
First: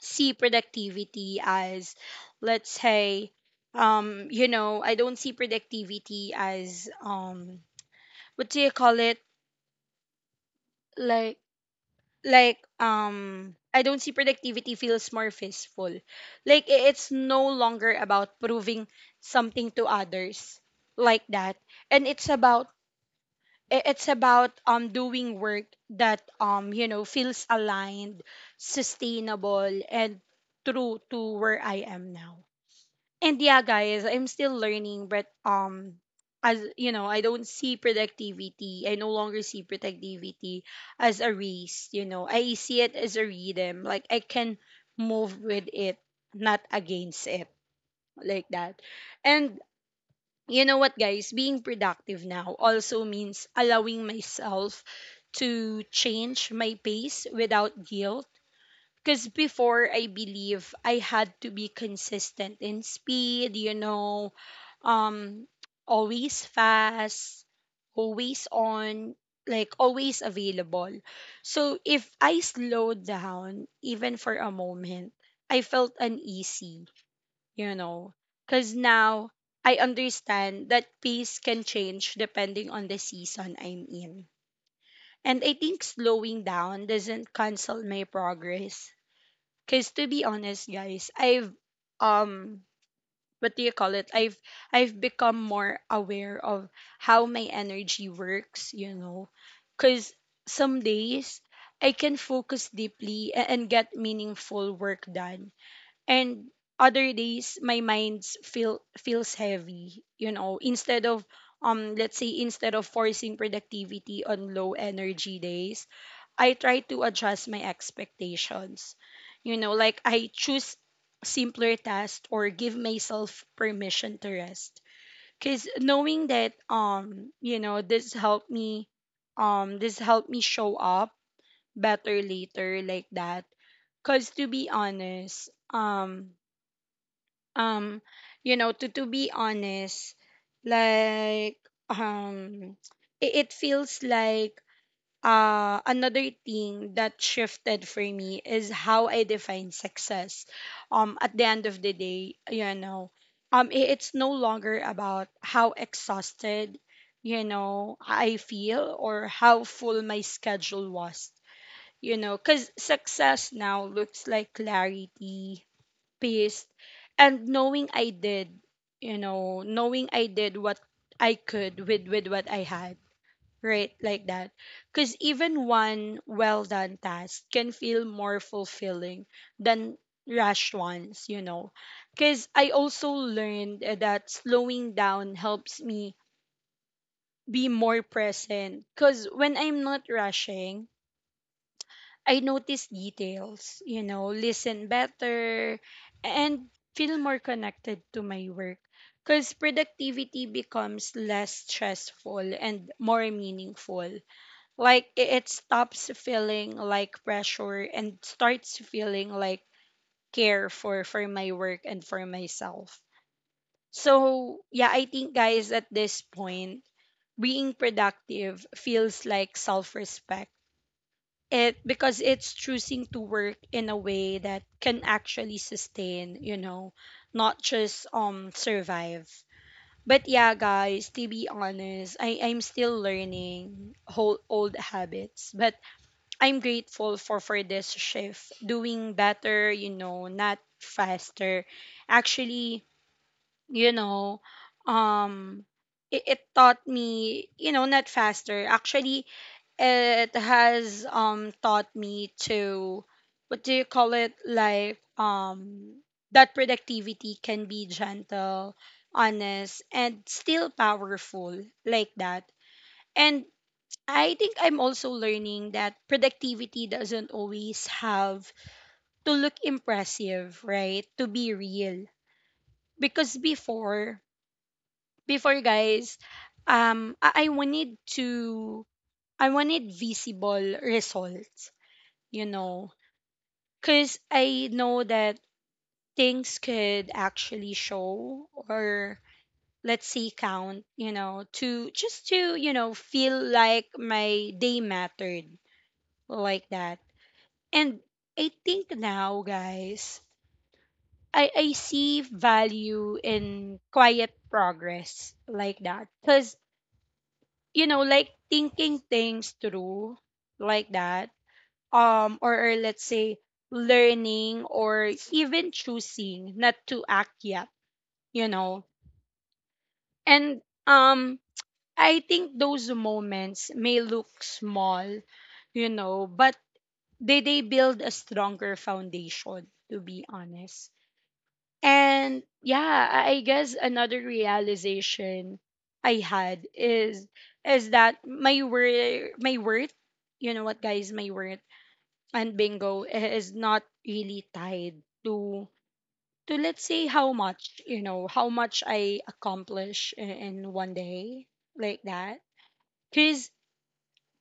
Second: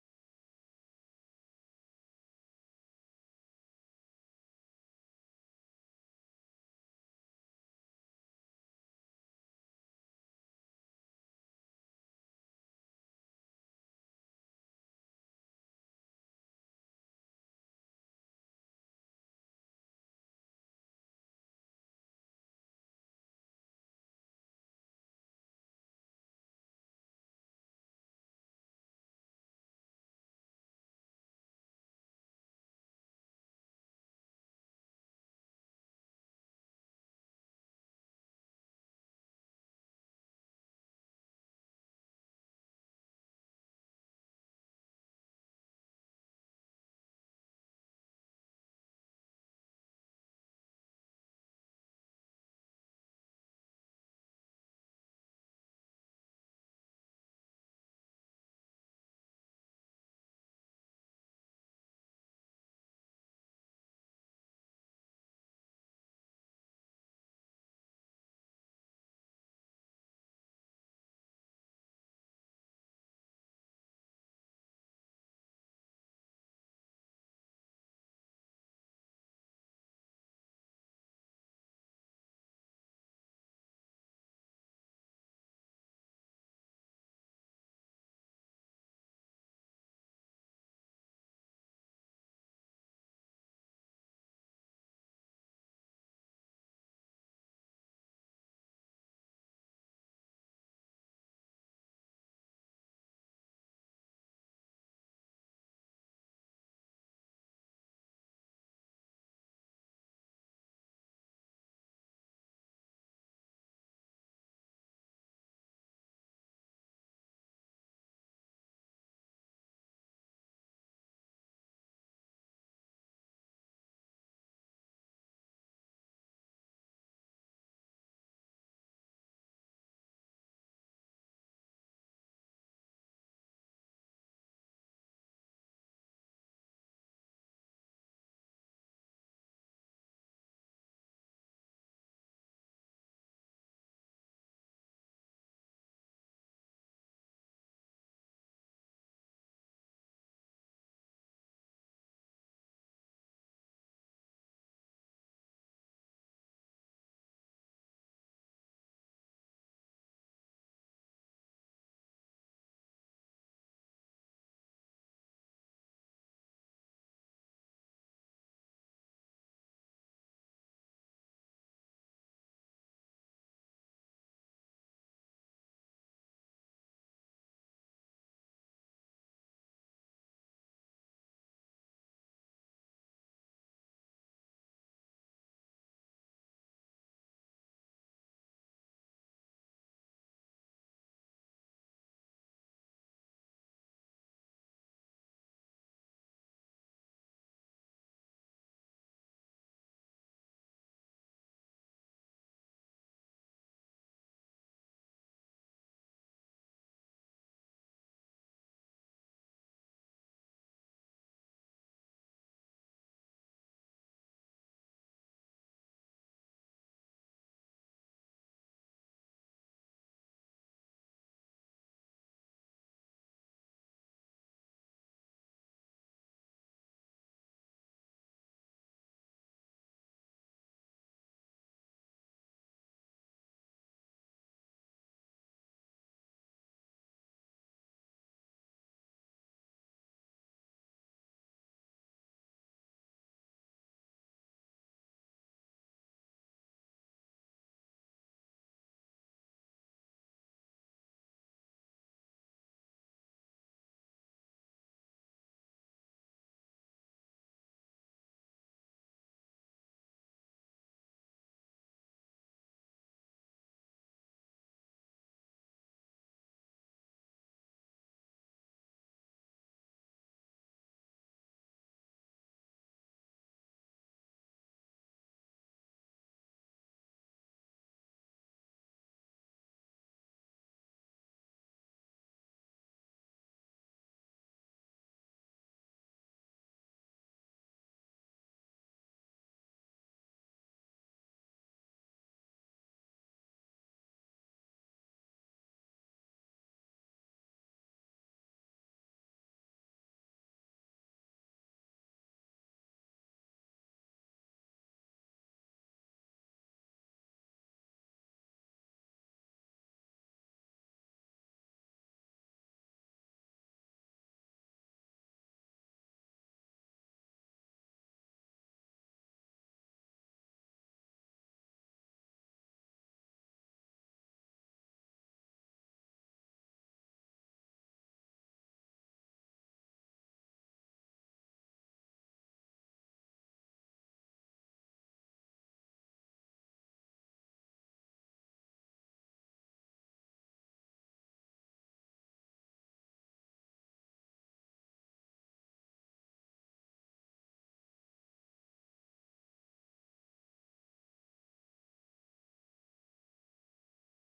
see productivity as, let's say, you know, I don't see productivity as, what do you call it like like I don't see productivity feels more peaceful. Like it's no longer about proving something to others, like that. And it's about, it's about, doing work that, you know, feels aligned, sustainable, and true to where I am now. And yeah, guys, I'm still learning, but as you know, I don't see productivity. I no longer see productivity as a race. You know, I see it as a rhythm. Like I can move with it, not against it, like that. And you know what, guys? Being productive now also means allowing myself to change my pace without guilt because before I believe I had to be consistent in speed, you know, um, always fast, always on, like always available. So if I slowed down even for a moment, I felt uneasy, you know, because now I understand that pace can change depending on the season I'm in. And I think slowing down doesn't cancel my progress. Cause to be honest, guys, I've um what do you call it? I've become more aware of how my energy works, you know. Cause some days I can focus deeply and get meaningful work done. And other days my mind feels heavy, you know. Instead of, let's say, instead of forcing productivity on low energy days, I try to adjust my expectations. You know, like I choose simpler tasks or give myself permission to rest. Cause knowing that, you know, this helped me, this helped me show up better later, like that. Cause to be honest, um you know, to be honest, like, um it, it feels like, another thing that shifted for me is how I define success. At the end of the day, you know, it's no longer about how exhausted, you know, I feel or how full my schedule was. You know, because success now looks like clarity, peace, and knowing I did, you know, knowing I did what I could with, what I had, right? Like that. Because even one well done task can feel more fulfilling than rushed ones, you know. Because I also learned, eh, that slowing down helps me be more present. Because when I'm not rushing, I notice details, you know, listen better, and feel more connected to my work. Because productivity becomes less stressful and more meaningful. Like it stops feeling like pressure and starts feeling like care for, my work and for myself. So yeah, I think, guys, at this point being productive feels like self-respect. It because it's choosing to work in a way that can actually sustain, you know, not just survive. But yeah, guys, to be honest, I'm still learning whole old habits, but I'm grateful for, this shift. Doing better, you know, not faster. Actually, you know, um it, it taught me, you know, not faster. Actually, it has taught me to, what do you call it? Like, that productivity can be gentle, honest, and still powerful, like that. And I think I'm also learning that productivity doesn't always have to look impressive, right? To be real. Because before, before guys, I wanted to, I wanted visible results, you know, cuz I know that things could actually show or, let's say, count, you know, to just to, you know, feel like my day mattered, like that. And I think now, guys, I see value in quiet progress, like that. Because, you know, like thinking things through like that, or, let's say learning or even choosing not to act yet, you know. And um I think those moments may look small, you know, but they build a stronger foundation, to be honest. And yeah, I guess another realization I had is, that you know what, guys, my worth and bingo is not really tied to, let's say, how much, you know, how much I accomplish in, one day, like that. Cuz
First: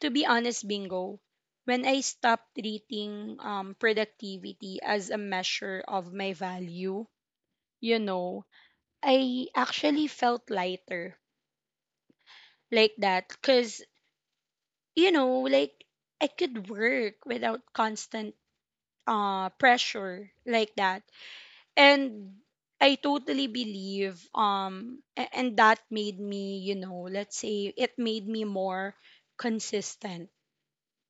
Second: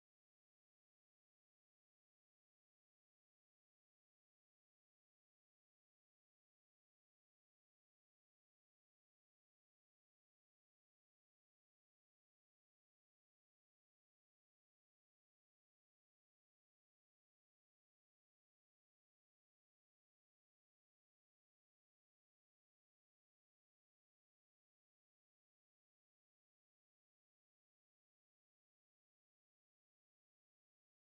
to be honest, bingo, when I stopped treating productivity as a measure of my value, you know, I actually felt lighter, like that, because, you know, like I could work without constant pressure, like that. And I totally believe, and that made me, you know, let's say it made me more consistent.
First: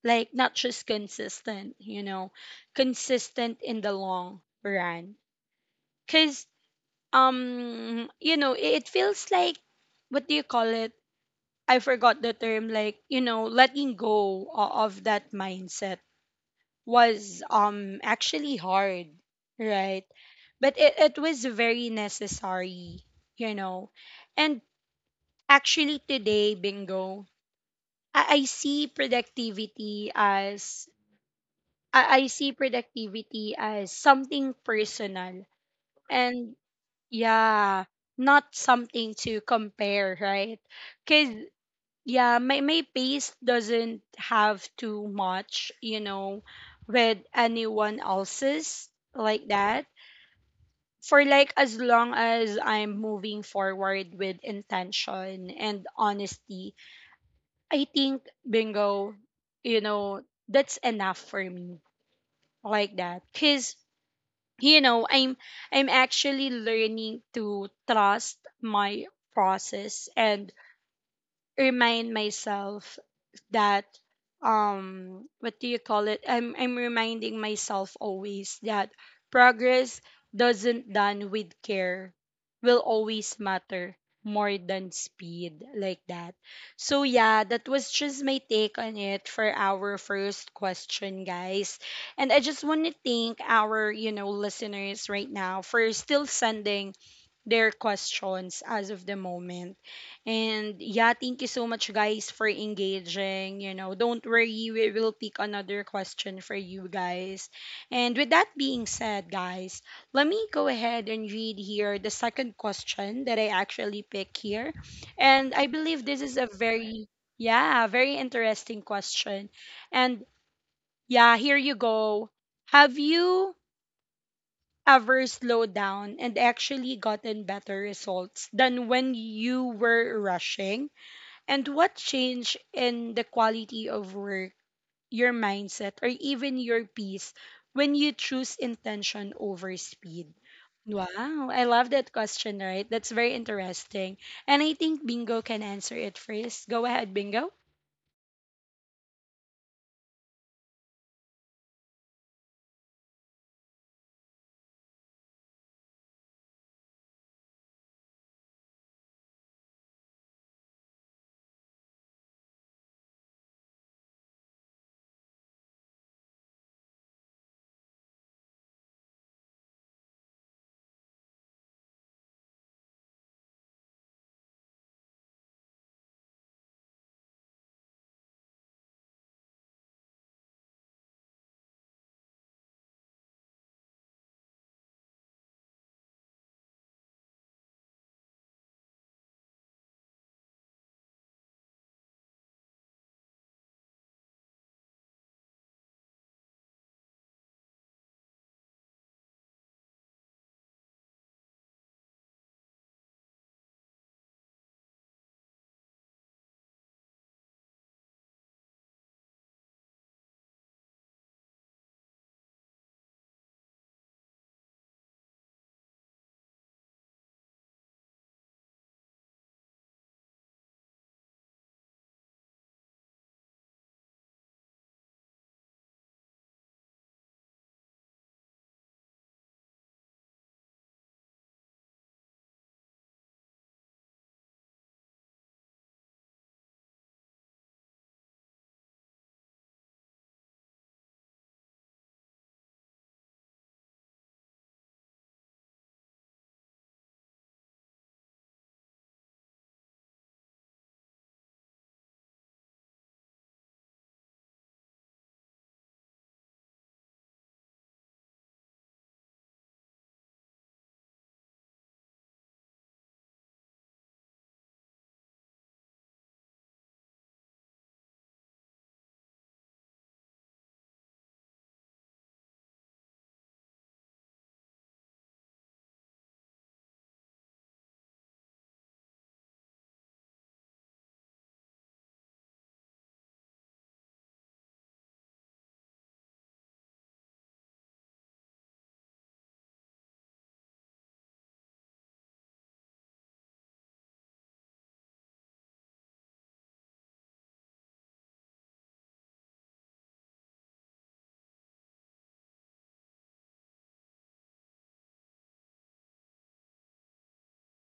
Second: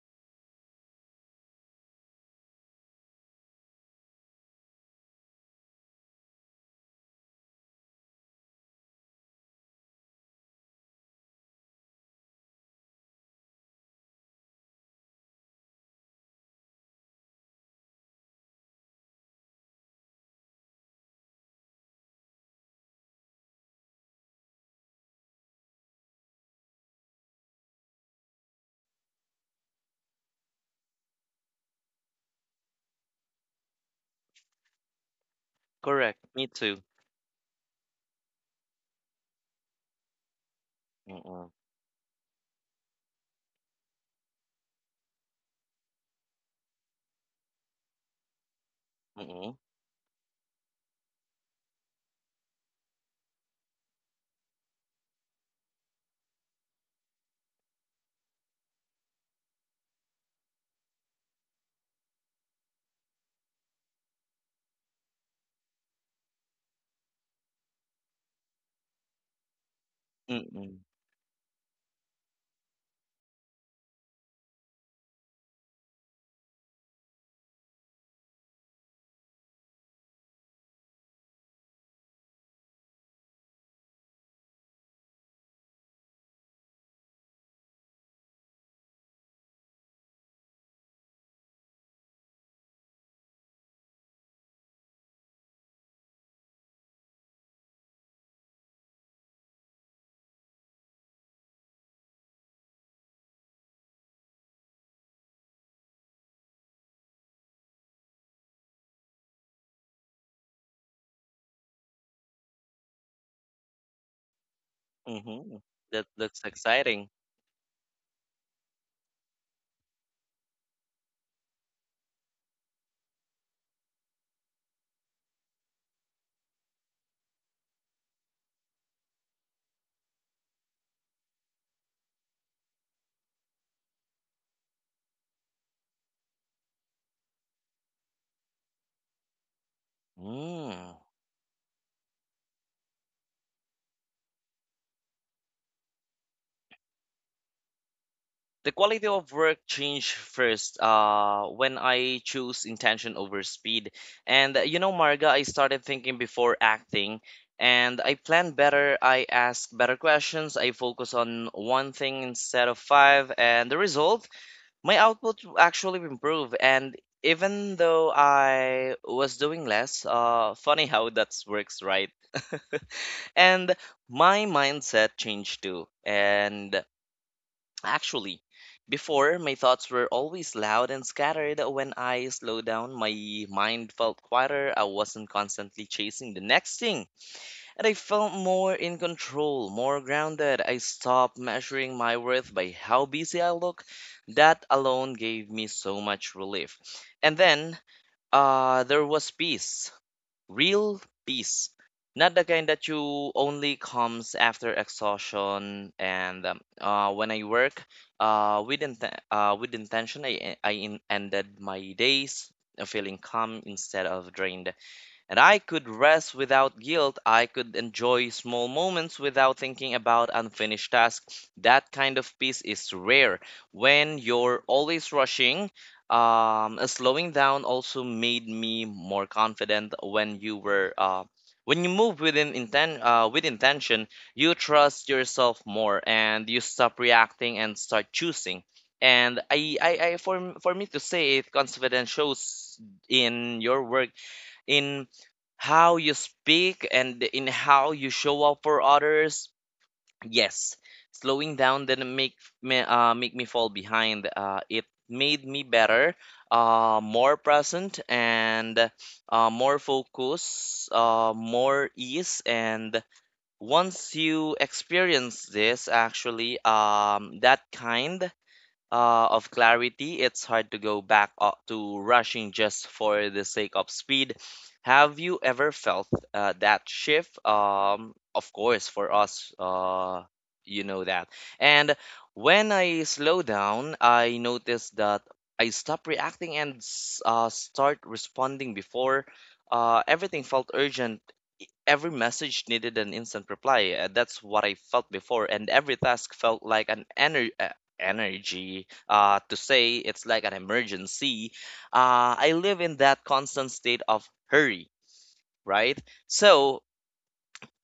Like, not just consistent, you know, consistent in the long run. Cuz you know, it feels like, what do you call it, I forgot the term, like, you know, letting go of that mindset was actually hard, right? But it was very necessary, you know. And actually today, bingo, I see productivity as, I see productivity as something personal. Correct, me And too. yeah, not something to compare, right? Because Mm-mm, yeah, my pace doesn't have too much, you know, with anyone else's, like mm-mm, that. For, like, as long as I'm moving forward with intention and honesty, I think, bingo, you know, that's enough for me, like that, because, you know, I'm actually learning to trust my process and mm-mm, remind myself that, what do you call it, I'm reminding myself always that progress doesn't done with care will always matter more than speed, like that. So yeah, that was just my take on it for our first question, guys. And I just want to thank our, you know, listeners right now for still sending their questions as of the moment. And yeah, thank you so much, guys, for engaging. You know, don't worry, we will pick another question for you guys. And with that being said, guys, let me go ahead and read here the second question that I actually picked here. And mm-hmm. I believe That this is looks a very, exciting. yeah, very interesting question. And yeah, here you go. Have you ever slowed down and actually gotten better results than when you were rushing? And what changed in the quality of work, your mindset, or even your peace when you choose intention over speed? Mm. Wow, I love that question, right? That's very interesting. And I think Bingo can answer it first. Go ahead, Bingo. The quality of work changed first when I chose intention over speed. And you know, Marga, I started thinking before acting, and I plan better. I ask better questions. I focus on one thing instead of five. And the result, my output actually improved. And even though I was doing less, funny how that works, right? And my mindset changed too. And actually, before, my thoughts were always loud and scattered. When I slowed down, my mind felt quieter. I wasn't constantly chasing the next thing, and I felt more in control, more grounded. I stopped measuring my worth by how busy I look. That alone gave me so much relief. And then, there was peace. Real peace. Not the kind that you only comes after exhaustion. And when I work with, inten- with intention, I ended my days feeling calm instead of drained, and I could rest without guilt. I could enjoy small moments without thinking about unfinished tasks. That kind of peace is rare. When you're always rushing, slowing down also made me more confident when you were. When you move with intention, you trust yourself more, and you stop reacting and start choosing. And for me to say it, confidence shows in your work, in how you speak, and in how you show up for others. Yes, slowing down didn't make make me fall behind. It made me better, more present, and more ease. And once you experience this, actually, that kind of clarity, it's hard to go back to rushing just for the sake of speed. Have you ever felt that shift? Of course, for us, you know that. And when I slow down, I notice that I stop reacting and start responding. Before, everything felt urgent, every message needed an instant reply. That's what I felt before, and every task felt like an ener- energy to say it's like an emergency. I live in that constant state of hurry, right? So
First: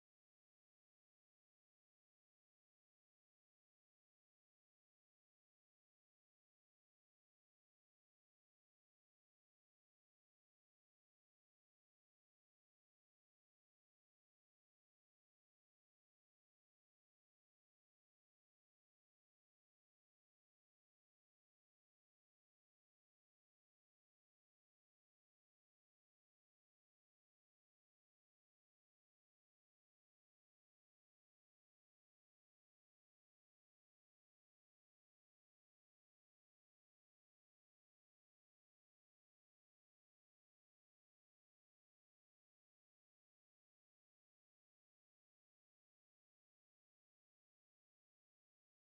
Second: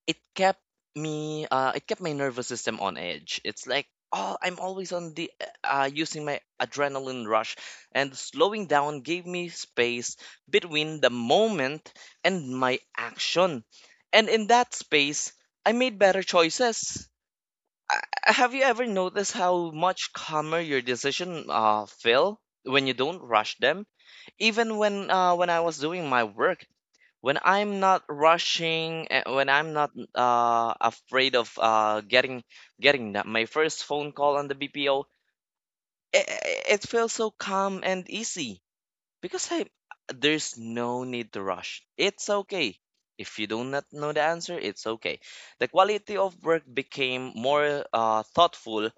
it kept me, it kept my nervous system on edge. It's like, oh, I'm always on the using my adrenaline rush. And slowing down gave me space between the moment and my action, and in that space I made better choices. Uh, have you ever noticed how much calmer your decision feel when you don't rush them? Even when, when I was doing my work, when I'm not rushing, when I'm not afraid of getting that, my first phone call on the BPO, it, it feels so calm and easy. Because I, there's no need to rush. It's okay. If you do not know the answer, it's okay. The quality of work became more thoughtful.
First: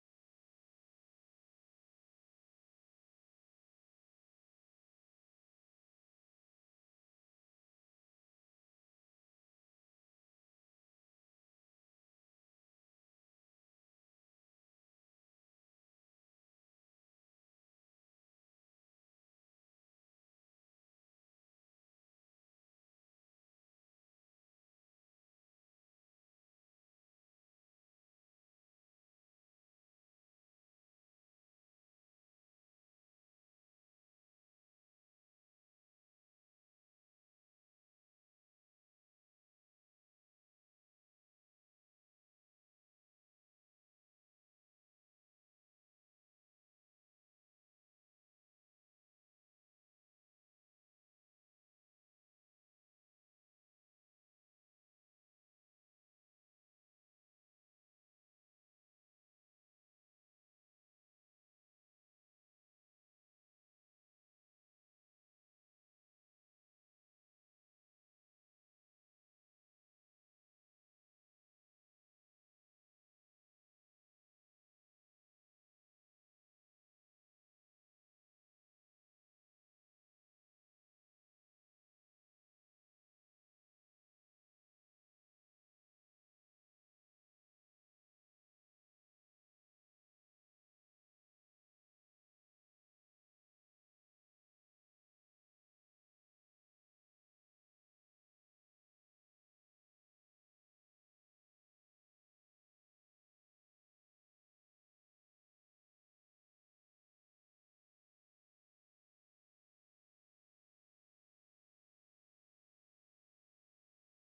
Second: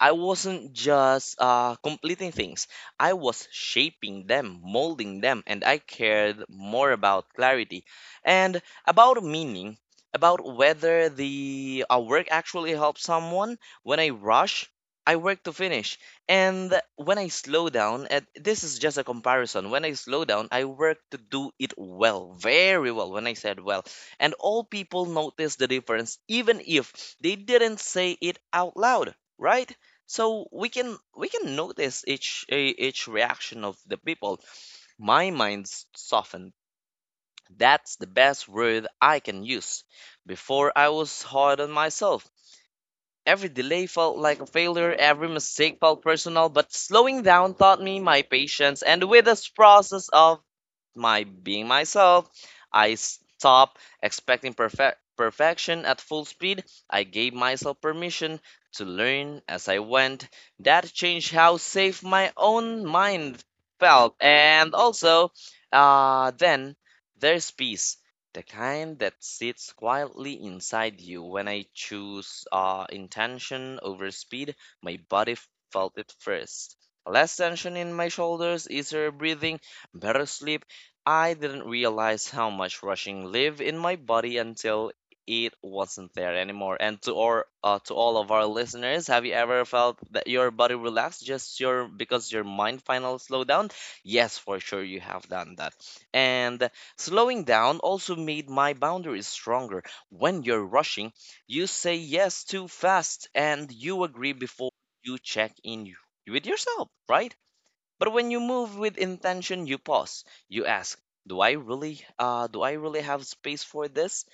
I wasn't just completing things. I was shaping them, molding them, and I cared more about clarity and about meaning, about whether the work actually helps someone. When I rush, I work to finish. And when I slow down, and this is just a comparison, when I slow down, I work to do it well, very well. When I said well, and all people notice the difference, even if they didn't say it out loud, right? So we can notice each each reaction of the people. My mind's softened. That's the best word I can use. Before, I was hard on myself. Every delay felt like a failure, every mistake felt personal, but slowing down taught me my patience, and with this process of my being myself. I stopped expecting perfect perfection at full speed. I gave myself permission to learn as I went. That changed how safe my own mind felt. And also, then there's peace. The kind that sits quietly inside you. When I choose intention over speed, my body felt it first. Less tension in my shoulders, easier breathing, better sleep. I didn't realize how much rushing lived in my body until it wasn't there anymore. And to or To all of our listeners, have you ever felt that your body relaxed just your because your mind finally slowed down? Yes, for sure you have done that. And slowing down also made my boundaries stronger. When you're rushing, you say yes too fast and you agree before you check in with yourself, right? But when you move with intention, you pause. You ask, do I really have space for this?"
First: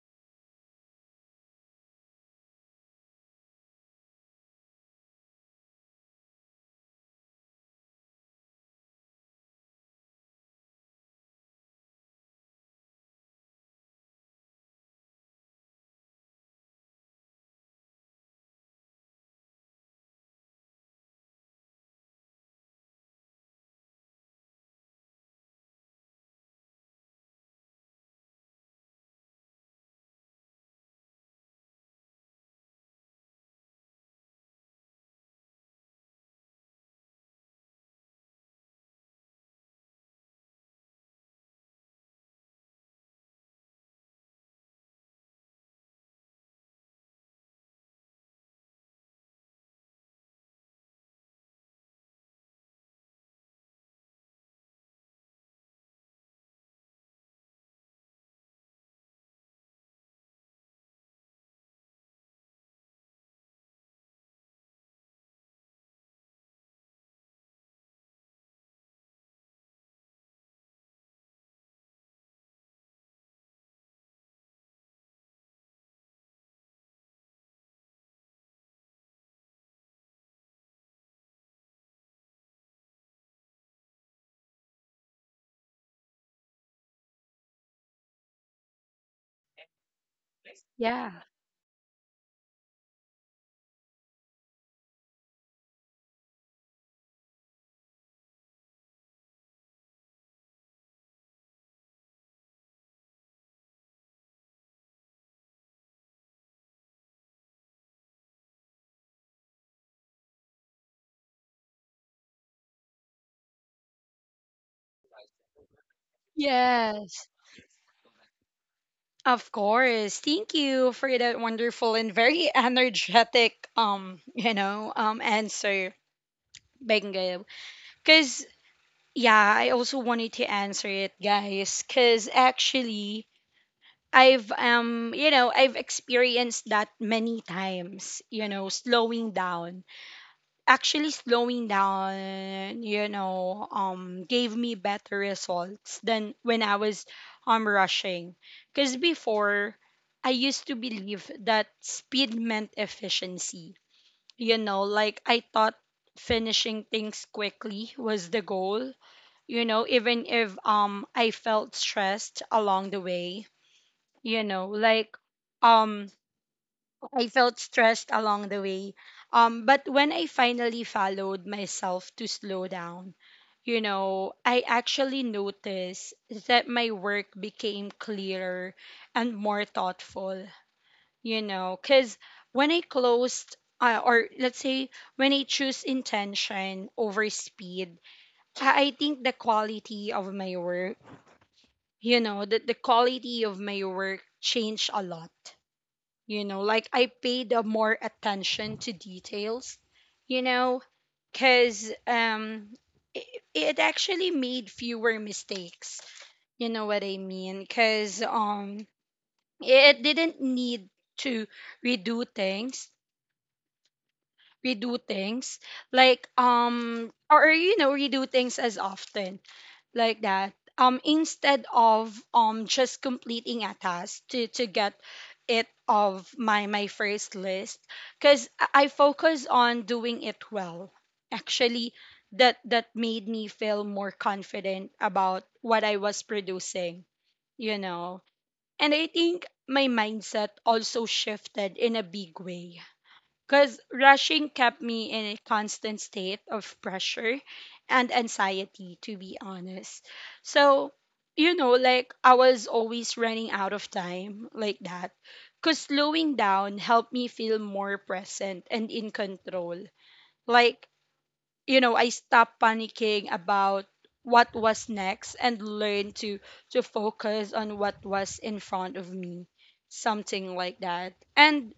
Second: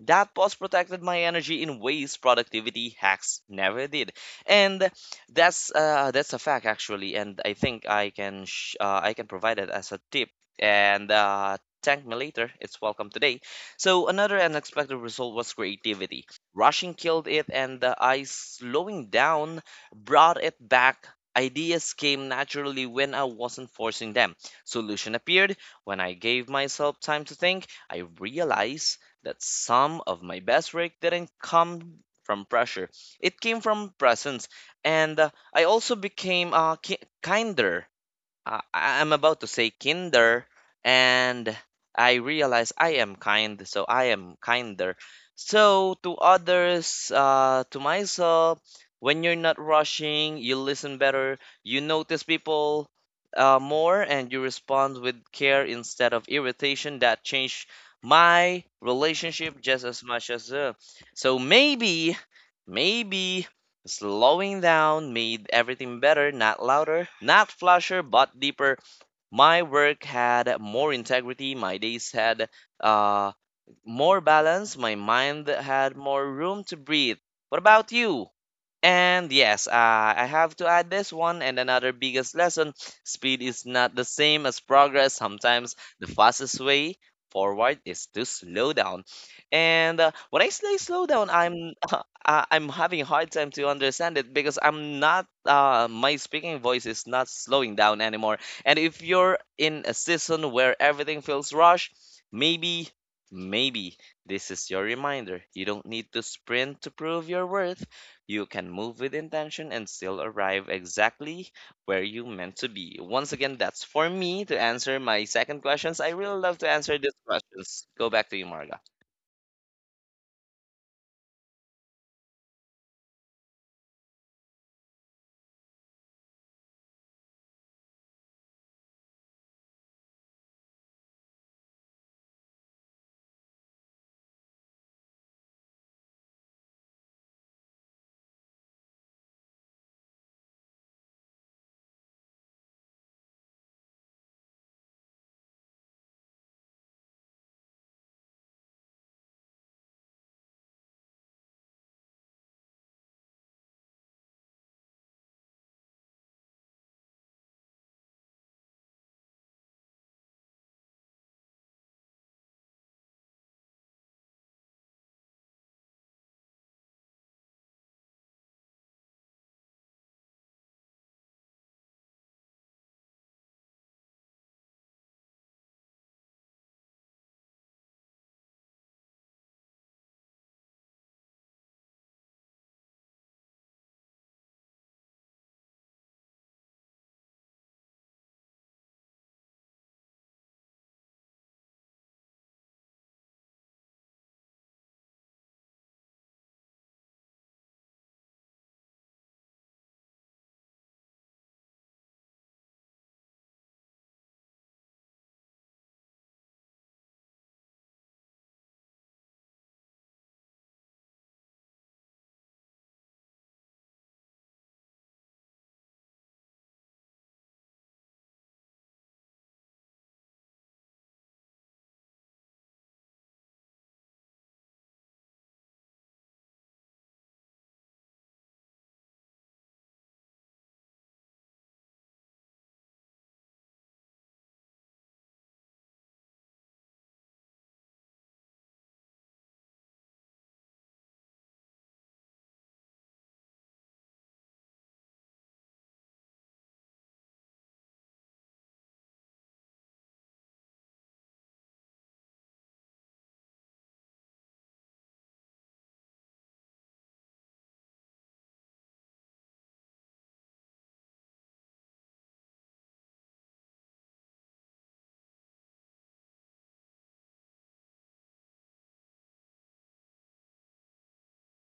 That pause protected my energy in ways productivity hacks never did, and that's a fact actually. And I think I can I can provide it as a tip. And thank me later. It's welcome today. So another unexpected result was creativity. Rushing killed it, and the I slowing down brought it back. Ideas came naturally when I wasn't forcing them. Solution appeared when I gave myself time to think. I realized that some of my best work didn't come from pressure. It came from presence, and I also became kinder. I'm about to say kinder, and I realize I am kind, so I am kinder. So to others, to myself, when you're not rushing, you listen better, you notice people more, and you respond with care instead of irritation. That changed my relationship just as much as so maybe, maybe. Slowing down made everything better, not louder, not flasher, but deeper. My work had more integrity, my days had uh, more balance, my mind had more room to breathe. What about you? And yes, I have to add this one and another biggest lesson. Speed is not the same as progress. Sometimes the fastest way forward is to slow down. And when I say slow Yeah. down, I'm I'm having a hard time to understand it because I'm not my speaking voice is not slowing down anymore. And if you're in a season where everything feels rushed, maybe maybe this is your reminder. You don't need to sprint to prove your worth. You can move with intention and still arrive exactly where you meant to be. Once again, that's for me to answer my second questions. I really love to answer these Yes. questions. Go back to you, Marga. Of course. Thank you for that wonderful and very energetic you know, answer, Bengal. Cause yeah, I also wanted to answer it, guys. Cause actually I've you know, I've experienced that many times, you know, slowing down, you know, gave me better results than when I was rushing. Because before, I used to believe that speed meant efficiency. You know, like I thought finishing things quickly was the goal. You know, even if I felt stressed along the way. You know, like um I felt stressed along the way. But when I finally followed myself to slow down, you know, I actually noticed that my work became clearer and more thoughtful, you know, because when I closed, or let's say when I choose intention over speed, I think the quality of my work, you know, that the quality of my work changed a lot. You know, like I paid more attention to details, you know, because it actually made fewer mistakes, you know what I mean, because it didn't need to redo things redo things like or you know redo things as often like that. Instead of just completing a task to get it of my first list, because I focus on doing it well, actually, that made me feel more confident about what I was producing, you know. And I think my mindset also shifted in a big way, because rushing kept me in a constant state of pressure and anxiety, to be honest. So, you know, like I was always running out of time like that. Because slowing down helped me feel more present and in control. Like, you know, I stopped panicking about what was next and learned to focus on what was in front of me, something like that. And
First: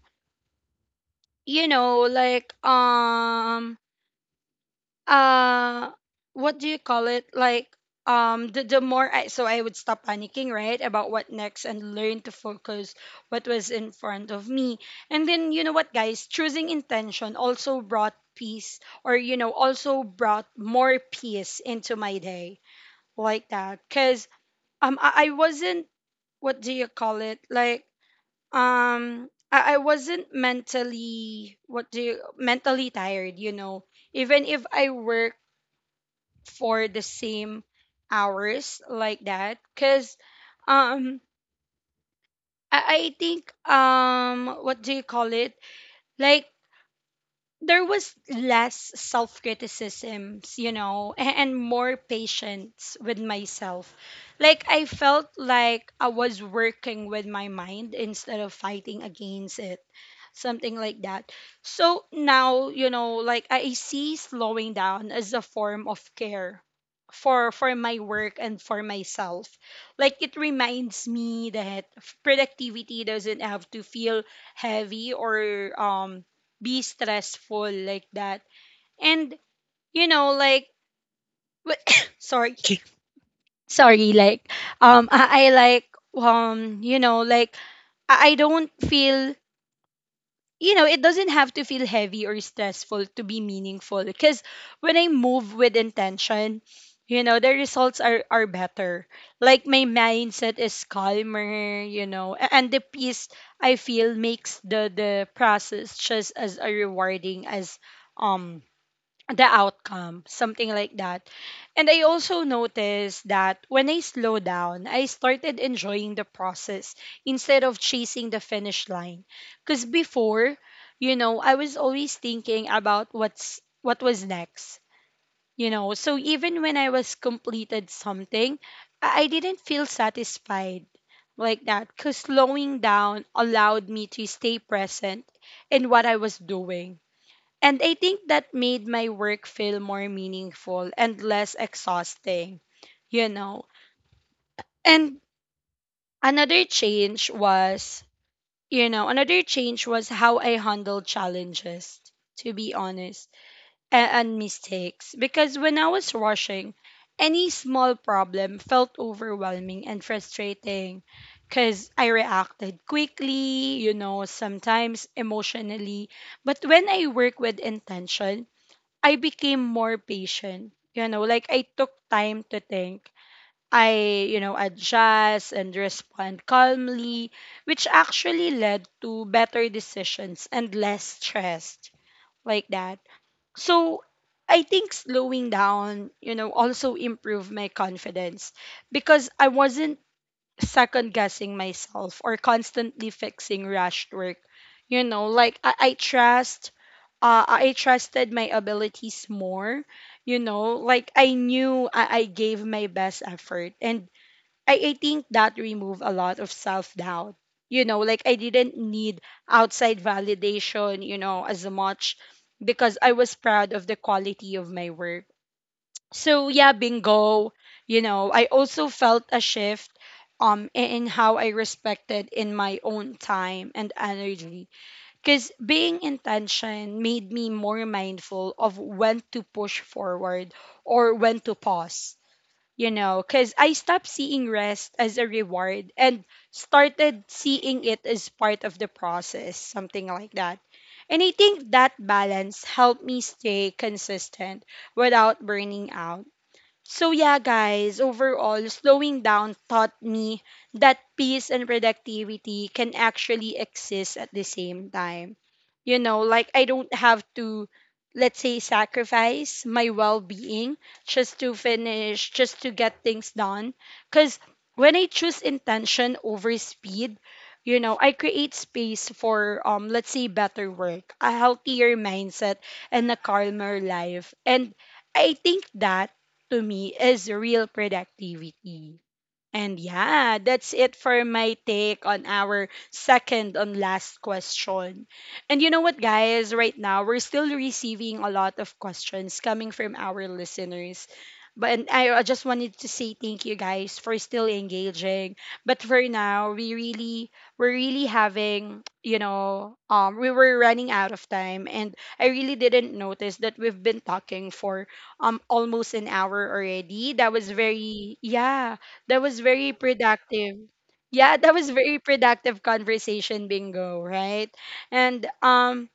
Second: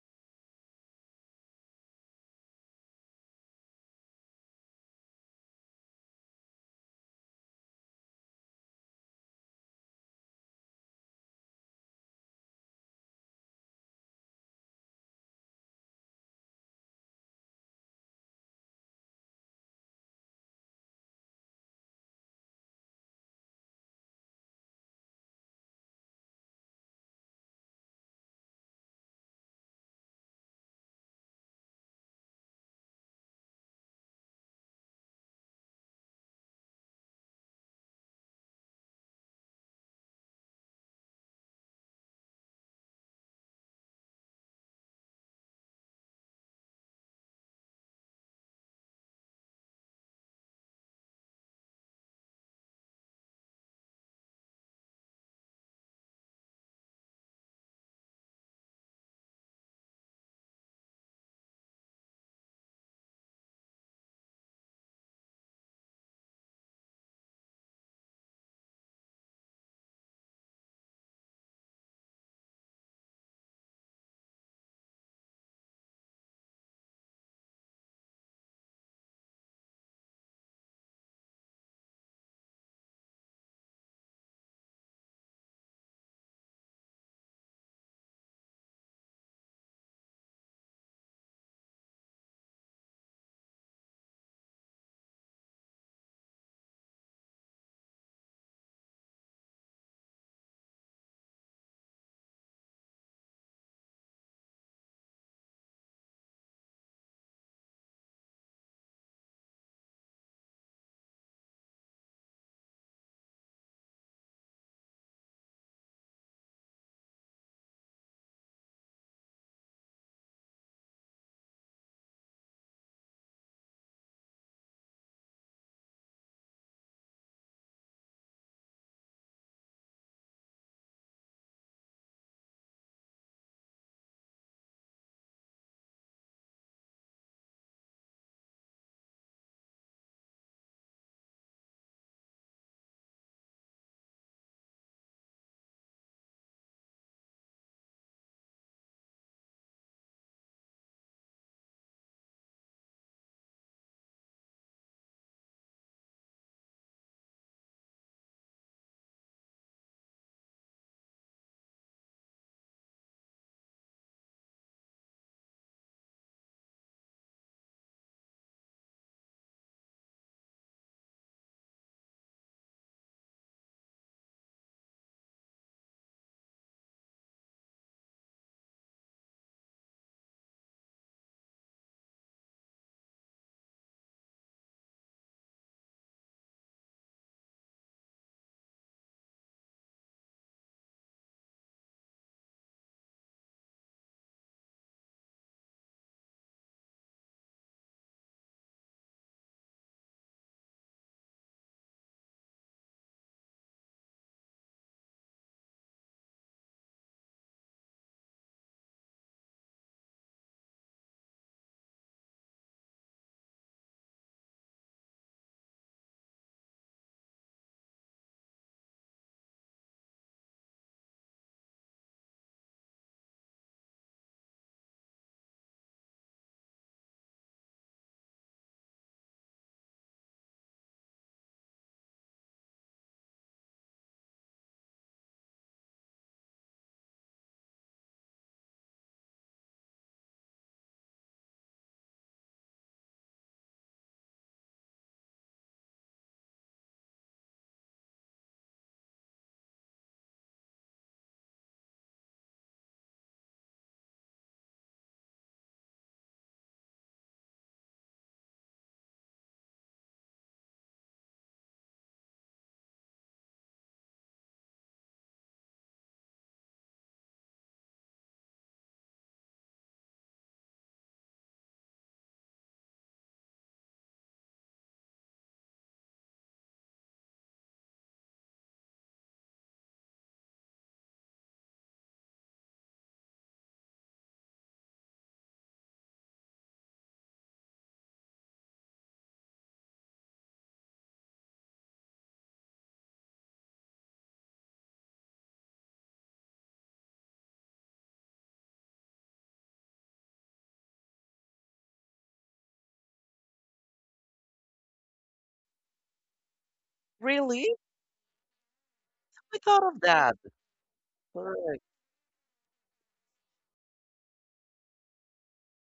you know, like uh what do you call it? Like the more I so I would stop panicking, right, about what next and learn to focus what was in front of me. And then you know what guys, choosing intention also brought peace, or you know, also brought more peace into my day like that, cuz I wasn't what do you call it? Like I wasn't mentally, what do you, mentally tired, you know, even if I work for the same hours like that, because um I think what do you call it, like there was less self criticisms, you know, and more patience with myself. Like, I felt like I was working with my mind instead of fighting against it, something like that. So now, you know, like, I see slowing down as a form of care for my work and for myself, like it reminds me that productivity doesn't have to feel heavy or be stressful like that. And you know, like sorry, sorry, like I like you know, like I don't feel, you know, it doesn't have to feel heavy or stressful to be meaningful, because when I move with intention, you know, the results are better. Like my mindset is calmer, you know, and the peace I feel makes the process just as a rewarding as um the outcome, something like that. And I also noticed that when I slow down, I started enjoying the process instead of chasing the finish line. Because before, you know, I was always thinking about what was next. You know, so even when I was completed something, I didn't feel satisfied like that, because slowing down allowed me to stay present in what I was doing, and I think that made my work feel more meaningful and less exhausting, you know. And another change was, you know, another change was how I handle challenges, to be honest, and mistakes. Because when I was rushing, any small problem felt overwhelming and frustrating, because I reacted quickly, you know, sometimes emotionally. But when I work with intention, I became more patient. You know, like I took time to think. I, you know, adjust and respond calmly, which actually led to better decisions and less stressed like that. So I think slowing down, you know, also improved my confidence because I wasn't second guessing myself or constantly fixing rushed work. You know, like I trusted my abilities more. You know, like I knew I gave my best effort. And I think that removed a lot of self doubt. You know, like I didn't need outside validation, you know, as much, because I was proud of the quality of my work. So, yeah, bingo. You know, I also felt a shift in how I respected in my own time and energy, because being intention made me more mindful of when to push forward or when to pause, you know, because I stopped seeing rest as a reward and started seeing it as part of the process, something like that. And I think that balance helped me stay consistent without burning out. So, yeah, guys, overall, slowing down taught me that peace and productivity can actually exist at the same time. You know, like I don't have to, let's say, sacrifice my well being just to finish, just to get things done. Because when I choose intention over speed, you know, I create space for, let's say, better work, a healthier mindset, and a calmer life. And I think that to me is real productivity. And yeah, that's it for my take on our second and last question. And you know what, guys? Right now, we're still receiving a lot of questions coming from our listeners. But and I just wanted to say thank you guys for still engaging. But for now, we really we're really having, you know, we were running out of time, and I really didn't notice that we've been talking for almost an hour already. That was Really? very, yeah, that was I very thought of that. productive. Yeah, that was Correct. very productive conversation, bingo, right? And um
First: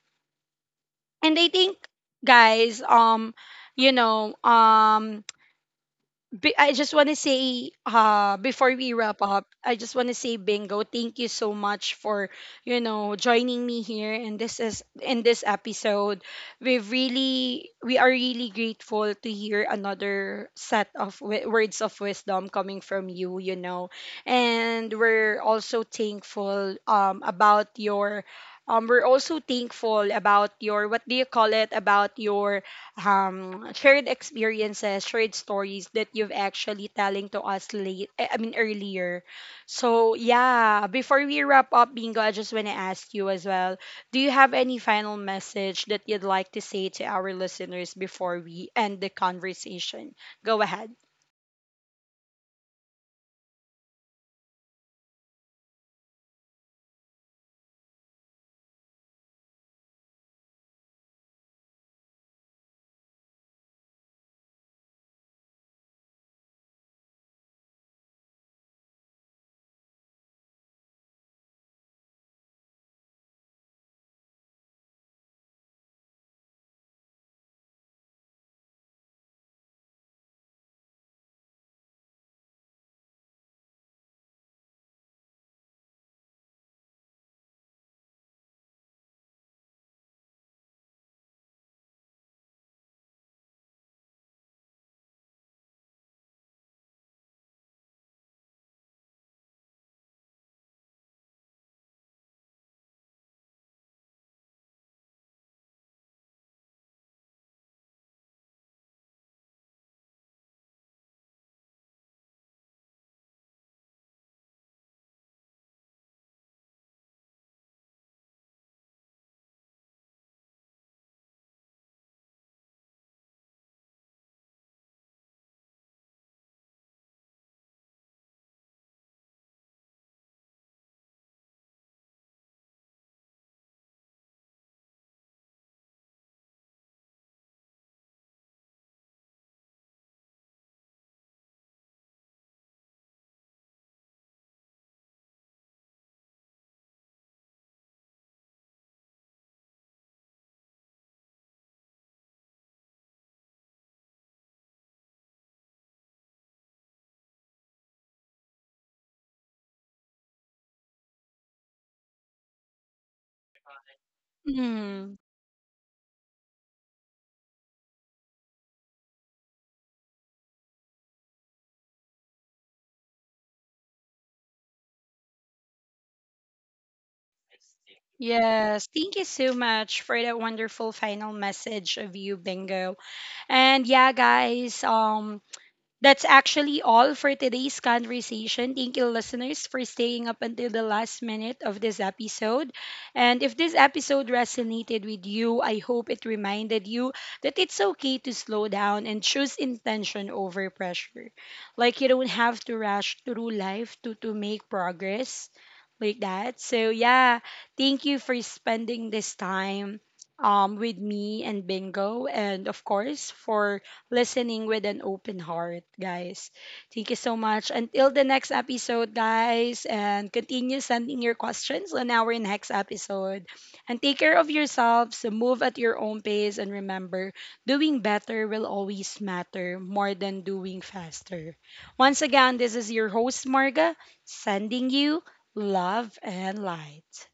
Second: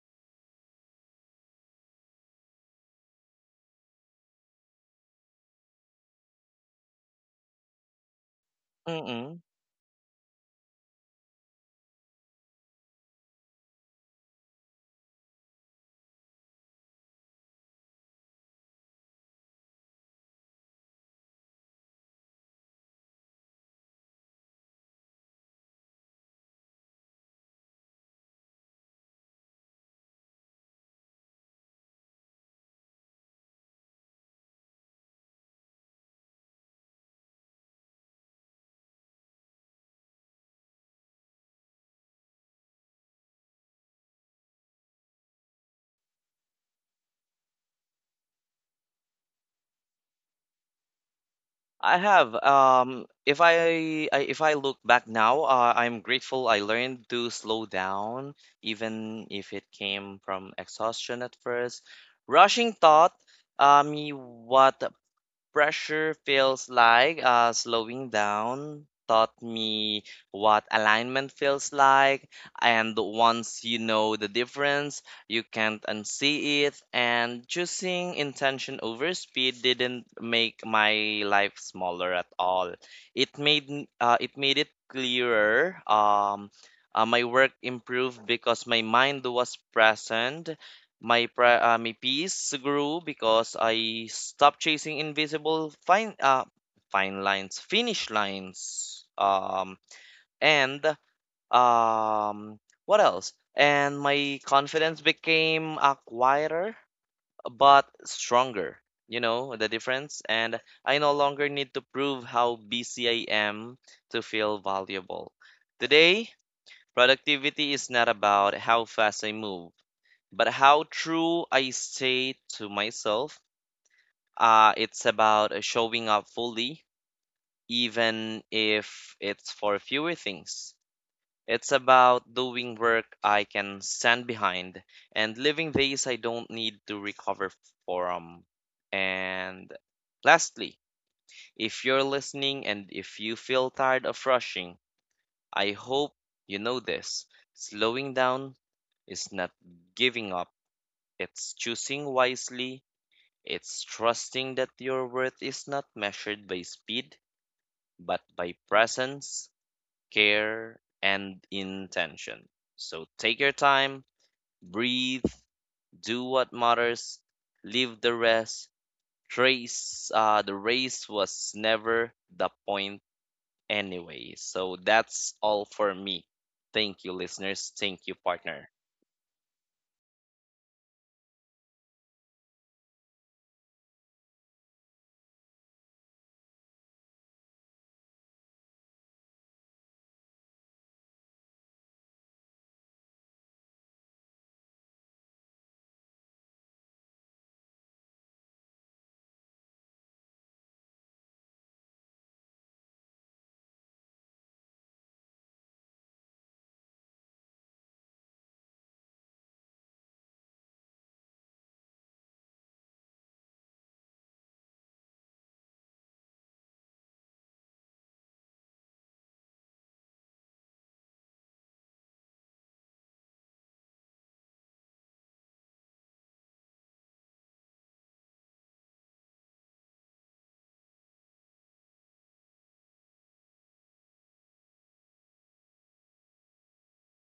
and I think guys, you know, I just want to say, before we wrap Mm-mm. up, I just want to say, Bingo, thank you so much for, you know, joining me here. And this is in this episode, we are really grateful to hear another set of words of wisdom coming from you, you know, and we're also thankful, about your. We're also thankful about your, what do you call it, about your shared experiences, shared stories that you've actually telling to us late I mean earlier. So yeah, before we wrap up, bingo, I just want to ask you as well, do you have any final message that you'd like to say to our listeners before we end the conversation? Go ahead. I have. If I look back now, I'm grateful I learned to slow down, even if it came from exhaustion at first. Rushing taught me what pressure feels like. Slowing down taught me what alignment feels like. And once you know the difference, you can't unsee it. And choosing intention over speed didn't make my life smaller at all. It made it made it clearer. My work improved because my mind was present. My peace grew because I stopped chasing invisible finish lines. And um what else? And my confidence became quieter but stronger. You know the difference? And I no longer need to prove how busy I am to feel valuable. Today, productivity is not about how fast I move, but how true I stay to myself. It's about showing up fully, even if it's for fewer things. It's about doing work I can stand behind and living days I don't need to recover from. And lastly, if you're listening and if you feel tired of rushing, I hope you know this. Slowing down is not giving up, it's choosing wisely. It's trusting that your worth is not measured by speed, but by presence, care, and intention. So take your time, Mm, breathe, do what matters, leave the rest. The race was never the point anyway. So that's all for me. Thank you, listeners. Thank you, partner. yes, thank you so much for that wonderful final message of you, Bingo. And yeah, guys, that's actually all for today's conversation. Thank you, listeners, for staying up until the last minute of this episode. And if this episode resonated with you, I hope it reminded you that it's okay to slow down and choose intention over pressure. Like, you don't have to rush through life to, make progress like that. So, yeah, thank you for spending this time with me and Bingo, and of course, for listening with an open heart, guys. Thank you so much. Until the next episode, guys, and continue sending your questions on our next episode. And take care of yourselves, move at your own pace, and remember, doing better will always matter more than doing faster. Once again, this is your host, Marga, sending you love and light.